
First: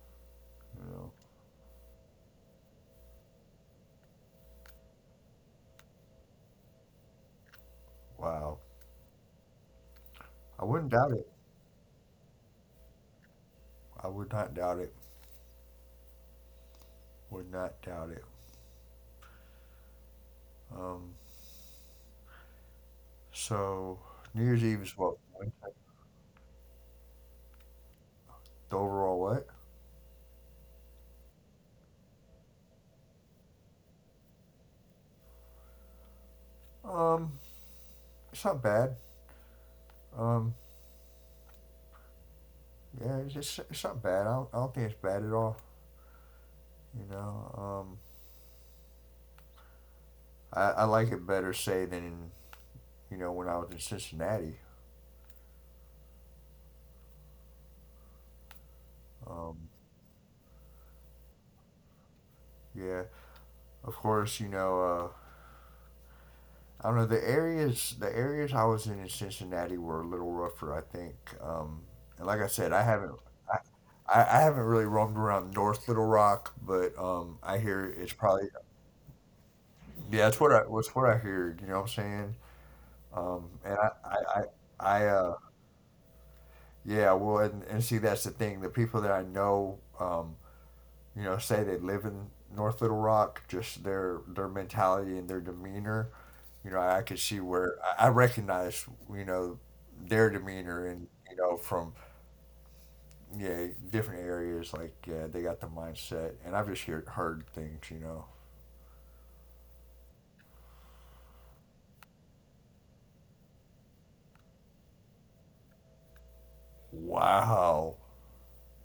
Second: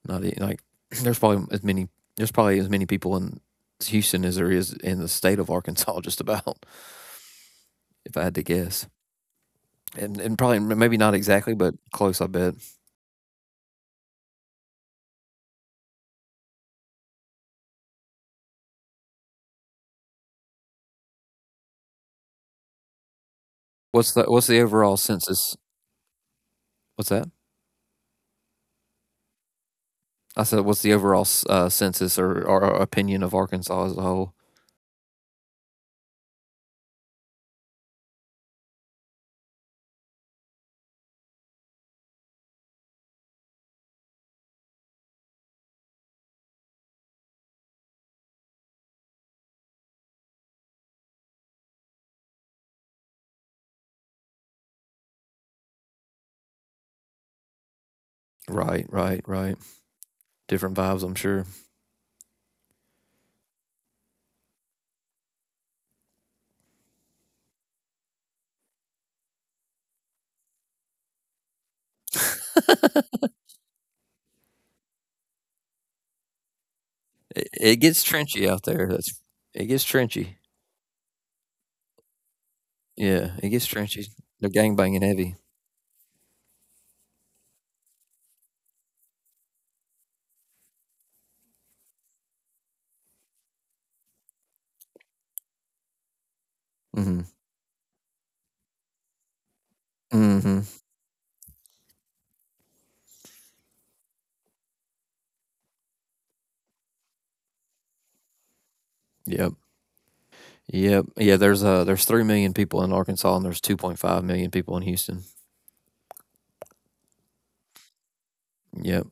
Speaker 1: Not e Like
Speaker 2: You know,
Speaker 1: there's probably as many there's probably as many people in Houston as there is in the state of Arkansas, just about. If I had to
Speaker 2: wow.
Speaker 1: guess, and and probably
Speaker 2: I wouldn't
Speaker 1: maybe
Speaker 2: doubt
Speaker 1: not
Speaker 2: it.
Speaker 1: exactly, but close. I bet.
Speaker 2: I would not doubt it. Would not doubt it. Um, so
Speaker 1: What's the
Speaker 2: New
Speaker 1: what's the
Speaker 2: Year's Eve is
Speaker 1: overall
Speaker 2: what?
Speaker 1: census? What's that?
Speaker 2: The overall what?
Speaker 1: I said, what's the overall s- uh, census, or, or uh, opinion of Arkansas as a whole?
Speaker 2: Um, it's not bad. Um, yeah, it's, it's, it's not bad. I don't, I don't think it's bad at all. You know, um, I, I like it better say than, you know, when I was in Cincinnati.
Speaker 1: Right, right, right.
Speaker 2: Um,
Speaker 1: Different vibes, I'm sure.
Speaker 2: yeah, of course, you know, uh, I don't know the areas. The areas I was in in Cincinnati were a little rougher, I think. Um, and like I said, I haven't, I, I I haven't really roamed around North Little Rock, but
Speaker 1: It,
Speaker 2: um,
Speaker 1: it
Speaker 2: I
Speaker 1: gets
Speaker 2: hear it's
Speaker 1: trenchy out
Speaker 2: probably
Speaker 1: there. That's It gets trenchy.
Speaker 2: yeah, that's what I, that's what I hear. You know what I'm saying?
Speaker 1: Yeah, it gets
Speaker 2: Um, and
Speaker 1: trenchy.
Speaker 2: I, I,
Speaker 1: They're
Speaker 2: I,
Speaker 1: gangbanging
Speaker 2: I
Speaker 1: heavy.
Speaker 2: uh, yeah, well, and, and see, that's the thing. The people that I know, um, you know, say they live in North Little Rock, just their their mentality and their demeanor. You know, I
Speaker 1: Mhm.
Speaker 2: could see where I I recognize, you know, their
Speaker 1: Mhm.
Speaker 2: demeanor, and you know, from yeah different areas. Like yeah, they got the mindset, and I've just hear, heard things. You know,
Speaker 1: Yep. Yep. Yeah, there's, uh there's three million people in Arkansas, and there's two point five million people in Houston.
Speaker 2: wow,
Speaker 1: Yep.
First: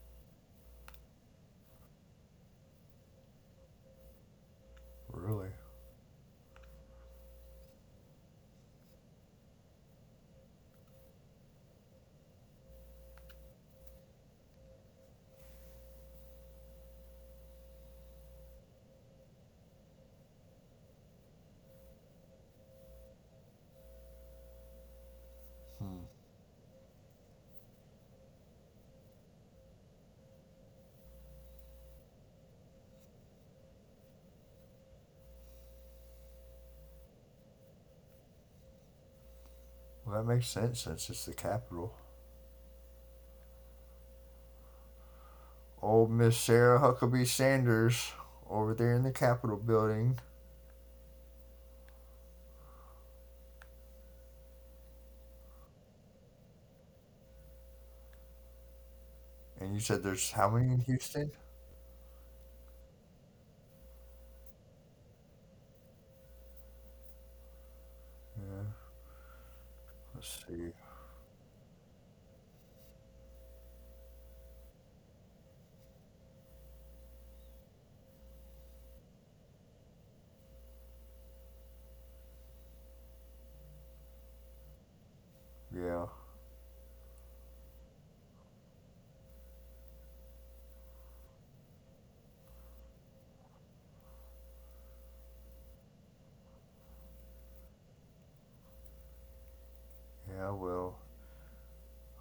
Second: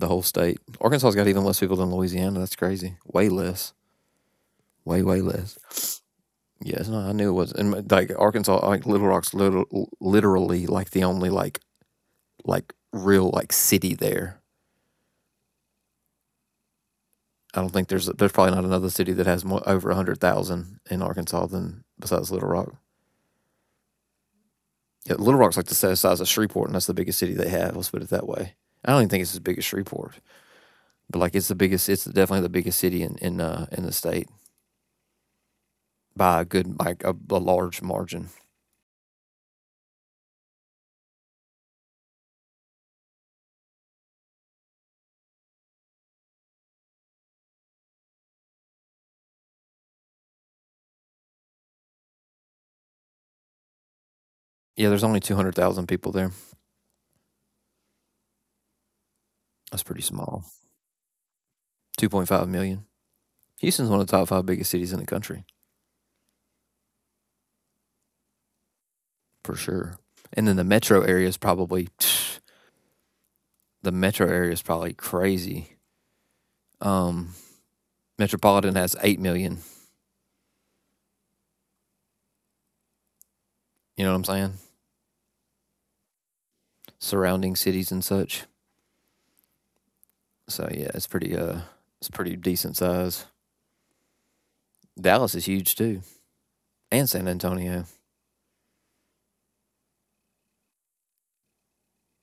Speaker 1: The whole state. Arkansas's got even less people than Louisiana, that's crazy. Way less. Way, way
Speaker 2: really?
Speaker 1: less. Yes, it's I knew it was and, like, Arkansas like, Little Rock's liter literally, like, the only, like like, real, like, city there. I don't think there's there's probably not another city that has more over one hundred thousand in Arkansas than besides Little Rock. Yeah, Little Rock's like the si-
Speaker 2: Hmm.
Speaker 1: size of Shreveport, and that's the biggest city they have. Let's put it that way. I don't even think it's as big as Shreveport, but like it's the biggest. It's definitely the biggest city in in uh, in the state by a good like a, a large margin.
Speaker 2: Well, that makes sense since it's the capital. Old Miss Sarah Huckabee Sanders over there in the Capitol building.
Speaker 1: Yeah, there's only two hundred thousand people there.
Speaker 2: And
Speaker 1: That's
Speaker 2: you
Speaker 1: pretty
Speaker 2: said there's
Speaker 1: small.
Speaker 2: how many in Houston?
Speaker 1: Two point five million. Houston's one of the top five biggest cities in the country
Speaker 2: Yeah,
Speaker 1: for sure.
Speaker 2: let's
Speaker 1: And then
Speaker 2: see.
Speaker 1: the metro area is probably the metro area is probably crazy. Um, Metropolitan has eight million. You know what I'm saying?
Speaker 2: Yeah,
Speaker 1: Surrounding cities and such. So yeah, it's pretty uh it's pretty decent size. Dallas is huge too, and San Antonio,
Speaker 2: yeah, well,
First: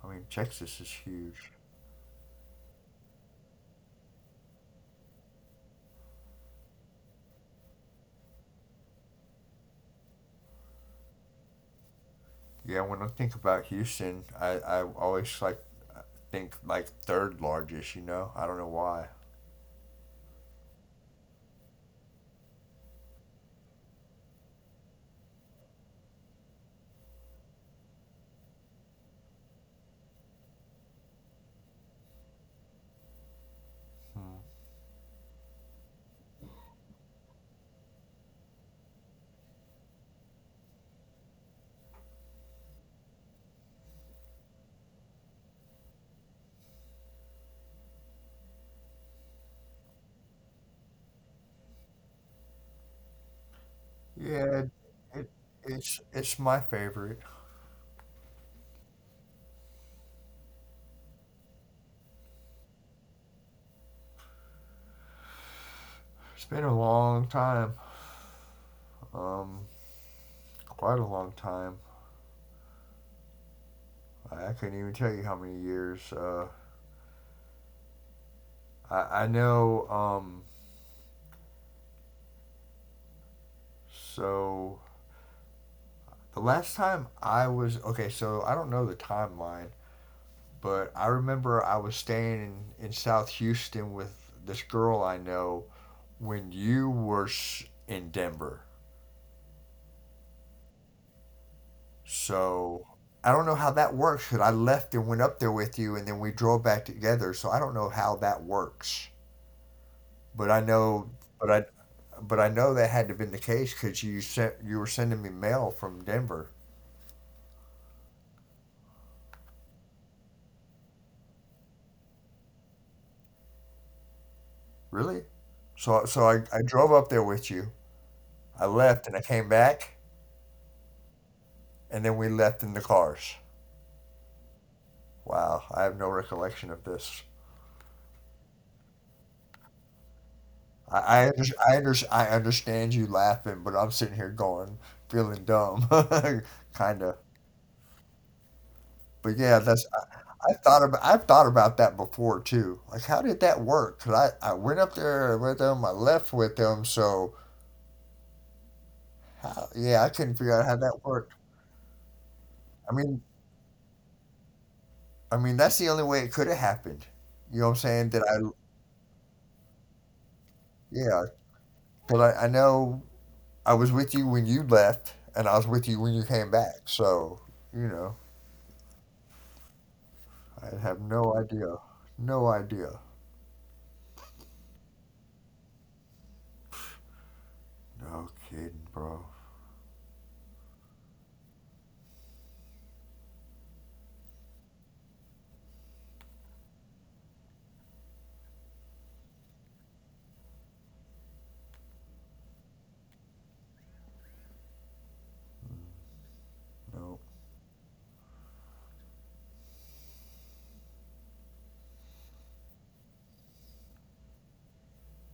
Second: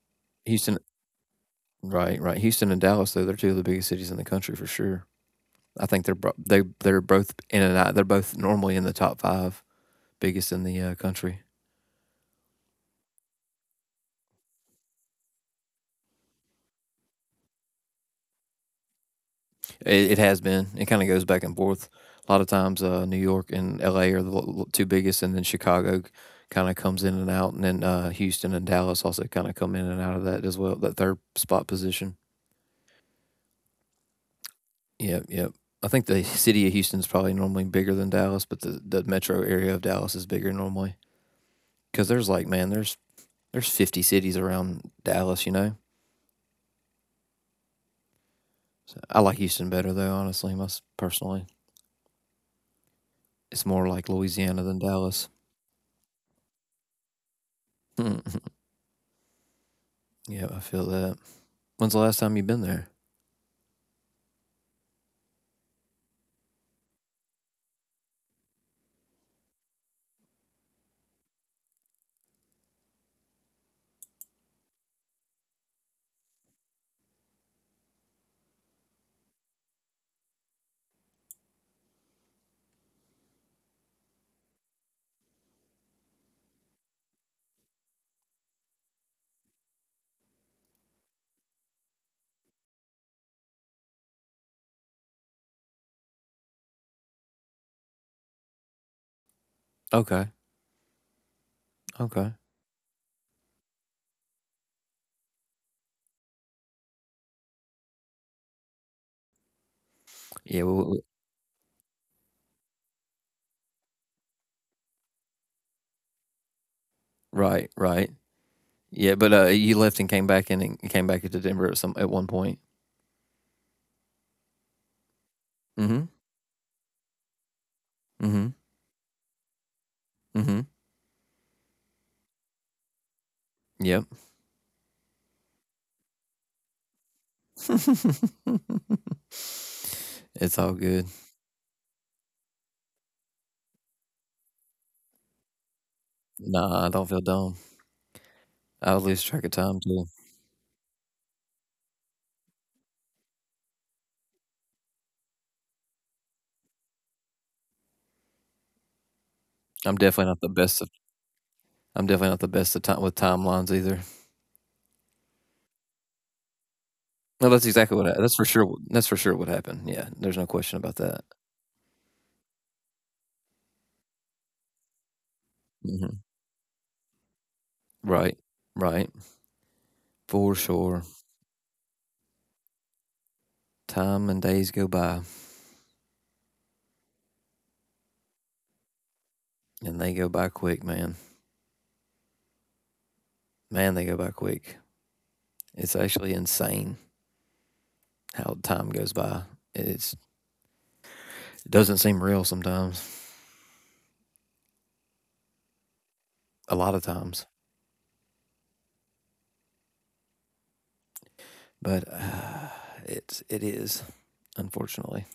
Speaker 2: I mean,
Speaker 1: Houston.
Speaker 2: Texas is huge.
Speaker 1: Right, right. Houston and Dallas, though, they're two of the biggest cities in the country for sure. I think they're bro- they they're both in and out. They're both normally in the top five biggest in the uh, country.
Speaker 2: Yeah, when I think about Houston, I, I always like think like third largest, you know? I don't know why.
Speaker 1: It, it has been. It kind of goes back and forth. A lot of times, uh, New York and L A are the l- two biggest, and then Chicago kind of comes in and out, and then uh, Houston and Dallas also kind of come in and out of that as well. That third spot position.
Speaker 2: Hmm.
Speaker 1: Yep, yep. I think the city of Houston's probably normally bigger than Dallas, but the, the metro area of Dallas is bigger normally because there's like man, there's there's fifty cities around Dallas, you know. So I like Houston better though, honestly, most personally. It's more like Louisiana
Speaker 2: Yeah,
Speaker 1: than Dallas.
Speaker 2: it, it's it's my favorite.
Speaker 1: Mm-hmm. Yeah, I feel that. When's the last time you've been there?
Speaker 2: It's been a long time, um, quite a long time. I, I couldn't even tell you how many years. Uh, I, I know. Um, so the last time I was, okay, so I don't know the timeline, but I remember I was staying in, in South Houston with this girl I know when you were s- in Denver.
Speaker 1: Okay, okay.
Speaker 2: So I don't know how that works because I left and went up there with you, and then we drove back together. So I don't know how that works, but
Speaker 1: Yeah,
Speaker 2: I
Speaker 1: well, w-
Speaker 2: know, but I, but I know that had to have been the case because you sent you were sending me mail from Denver.
Speaker 1: right, right. Yeah, but uh, you left and came back and it- came back to Denver at some at one point.
Speaker 2: Really?
Speaker 1: Mm-hmm.
Speaker 2: So so I, I drove up there with you.
Speaker 1: Mm-hmm.
Speaker 2: I left and I came back,
Speaker 1: Mm-hmm.
Speaker 2: and then we left in the cars.
Speaker 1: Yeah.
Speaker 2: Wow, I have no recollection of this.
Speaker 1: It's all
Speaker 2: I
Speaker 1: good.
Speaker 2: I, under, I, under, I understand you laughing, but I'm sitting here going, feeling dumb,
Speaker 1: Nah, I
Speaker 2: kind
Speaker 1: don't
Speaker 2: of.
Speaker 1: feel dumb. I lose
Speaker 2: But
Speaker 1: track of
Speaker 2: yeah,
Speaker 1: time
Speaker 2: that's,
Speaker 1: too.
Speaker 2: I, I thought about I've thought about that before too. Like, how did that work? 'Cause I I went up there with them, I left with them, so how, yeah,
Speaker 1: I'm
Speaker 2: I couldn't
Speaker 1: definitely not the
Speaker 2: figure out how
Speaker 1: best of.
Speaker 2: that worked.
Speaker 1: I'm definitely not the best of
Speaker 2: I
Speaker 1: time
Speaker 2: mean,
Speaker 1: with timelines either.
Speaker 2: I mean that's the only way it could have happened.
Speaker 1: No,
Speaker 2: You know
Speaker 1: that's
Speaker 2: what I'm
Speaker 1: exactly what.
Speaker 2: saying? That
Speaker 1: I, that's for
Speaker 2: I,
Speaker 1: sure. what- That's for sure what happened. Yeah, there's no question about that.
Speaker 2: yeah, but I, I know I was with you when you left, and I was with you when you
Speaker 1: Hmm.
Speaker 2: came back. So, you know,
Speaker 1: Right, right, for
Speaker 2: I have
Speaker 1: sure.
Speaker 2: no idea. No idea.
Speaker 1: Time and days go by,
Speaker 2: No kidding, bro.
Speaker 1: and they go by quick, man. Man, they go by quick. It's actually insane how time goes by. It's, it doesn't seem real sometimes. A lot of
Speaker 2: No.
Speaker 1: times. But uh, it's it is unfortunately,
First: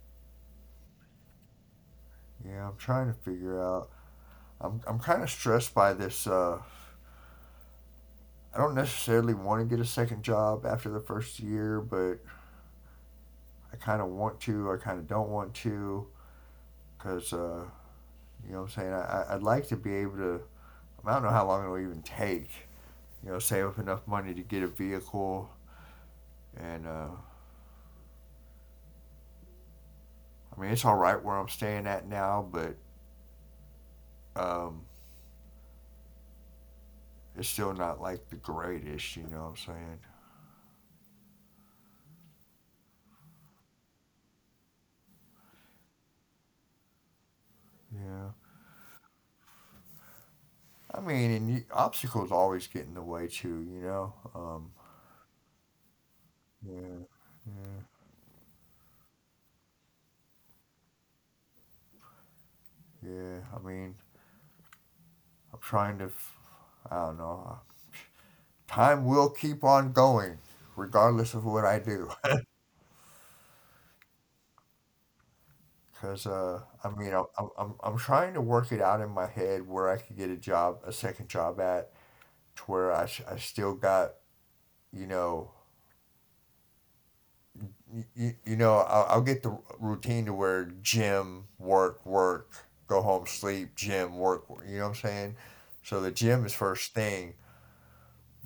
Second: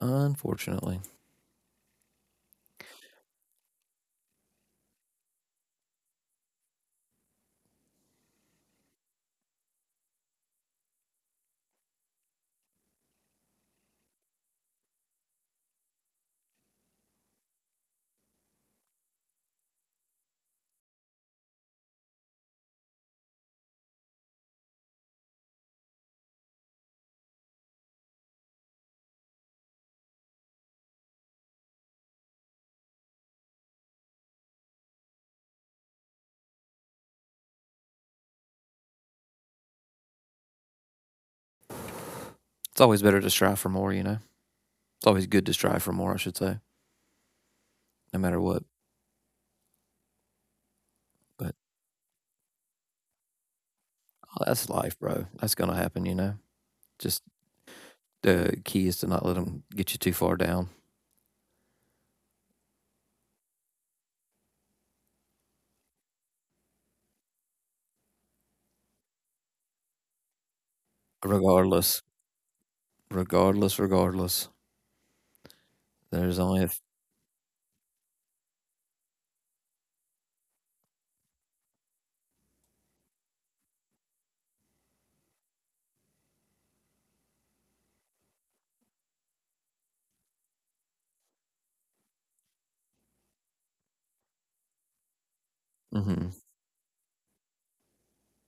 Speaker 1: unfortunately,
Speaker 2: Yeah, I'm trying to figure out. I'm, I'm kind of stressed by this. Uh, I don't necessarily want to get a second job after the first year, but I kind of want to. I kind of don't want to because, uh, you know what I'm saying? I, I- I'd like to be able to. I don't know how long it'll even take. You know, save up enough money to get a vehicle and uh, I mean it's all right where I'm staying at now, but um, it's still not like the greatest. You know what I'm saying?
Speaker 1: it's always better to strive for more. You know, it's always good to strive for more. I should say, no
Speaker 2: Yeah.
Speaker 1: matter what.
Speaker 2: I mean, and
Speaker 1: But
Speaker 2: you, obstacles always get in the way too. You know.
Speaker 1: oh, that's
Speaker 2: Um,
Speaker 1: life, bro. That's gonna happen. You know,
Speaker 2: yeah.
Speaker 1: just
Speaker 2: Yeah.
Speaker 1: the uh, key is to not let them get you too far down.
Speaker 2: Yeah. I mean, I'm trying to. f- I don't know. Time will keep on going, regardless of what I
Speaker 1: Regardless,
Speaker 2: do.
Speaker 1: regardless, regardless,
Speaker 2: Cause
Speaker 1: there's only a
Speaker 2: uh,
Speaker 1: f-
Speaker 2: I mean, I'm, I'm I'm I'm trying to work it out in my head where I could get a job, a second job at, to where I, s- I still got, you know you, you know, I'll, I'll get the routine to where gym, work, work, go home, sleep, gym, work, work, you know what I'm saying? So the
Speaker 1: mhm,
Speaker 2: gym is first thing,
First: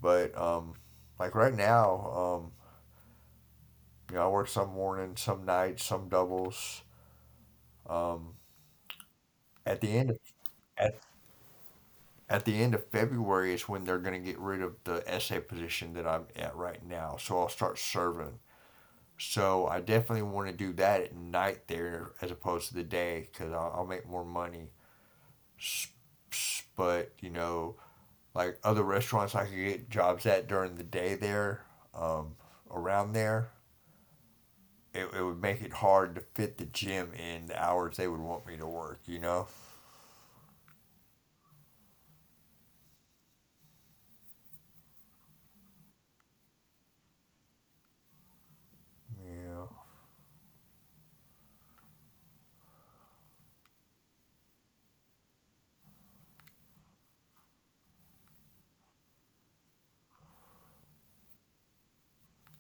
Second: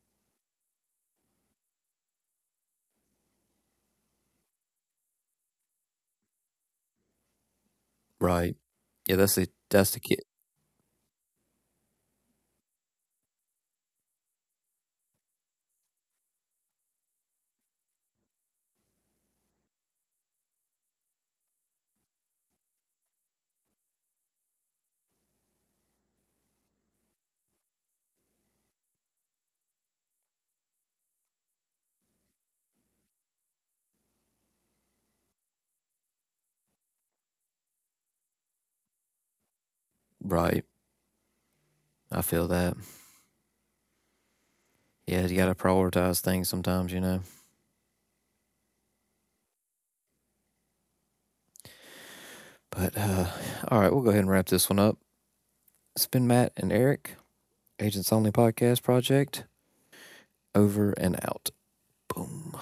Speaker 2: but um, like right now, um, you know, I work some morning, some nights, some doubles. Um,
Speaker 1: right. Yeah, that's the
Speaker 2: at the
Speaker 1: that's the
Speaker 2: end of,
Speaker 1: key.
Speaker 2: at, at the end of February is when they're going to get rid of the essay position that I'm at right now. So I'll start serving. So I definitely want to do that at night there as opposed to the day because I'll, I'll make more money. But you know, like other restaurants I could get jobs at during the day there, um, around there, it, it would make it hard to fit the gym in the hours they would want me to work, you know?
Speaker 1: Right, I feel that. Yeah, you gotta prioritize things sometimes, you know.
Speaker 2: Yeah.
Speaker 1: But uh, all right, we'll go ahead and wrap this one up. It's been Matt and Eric. Agents Only Podcast Project, over and out. Boom.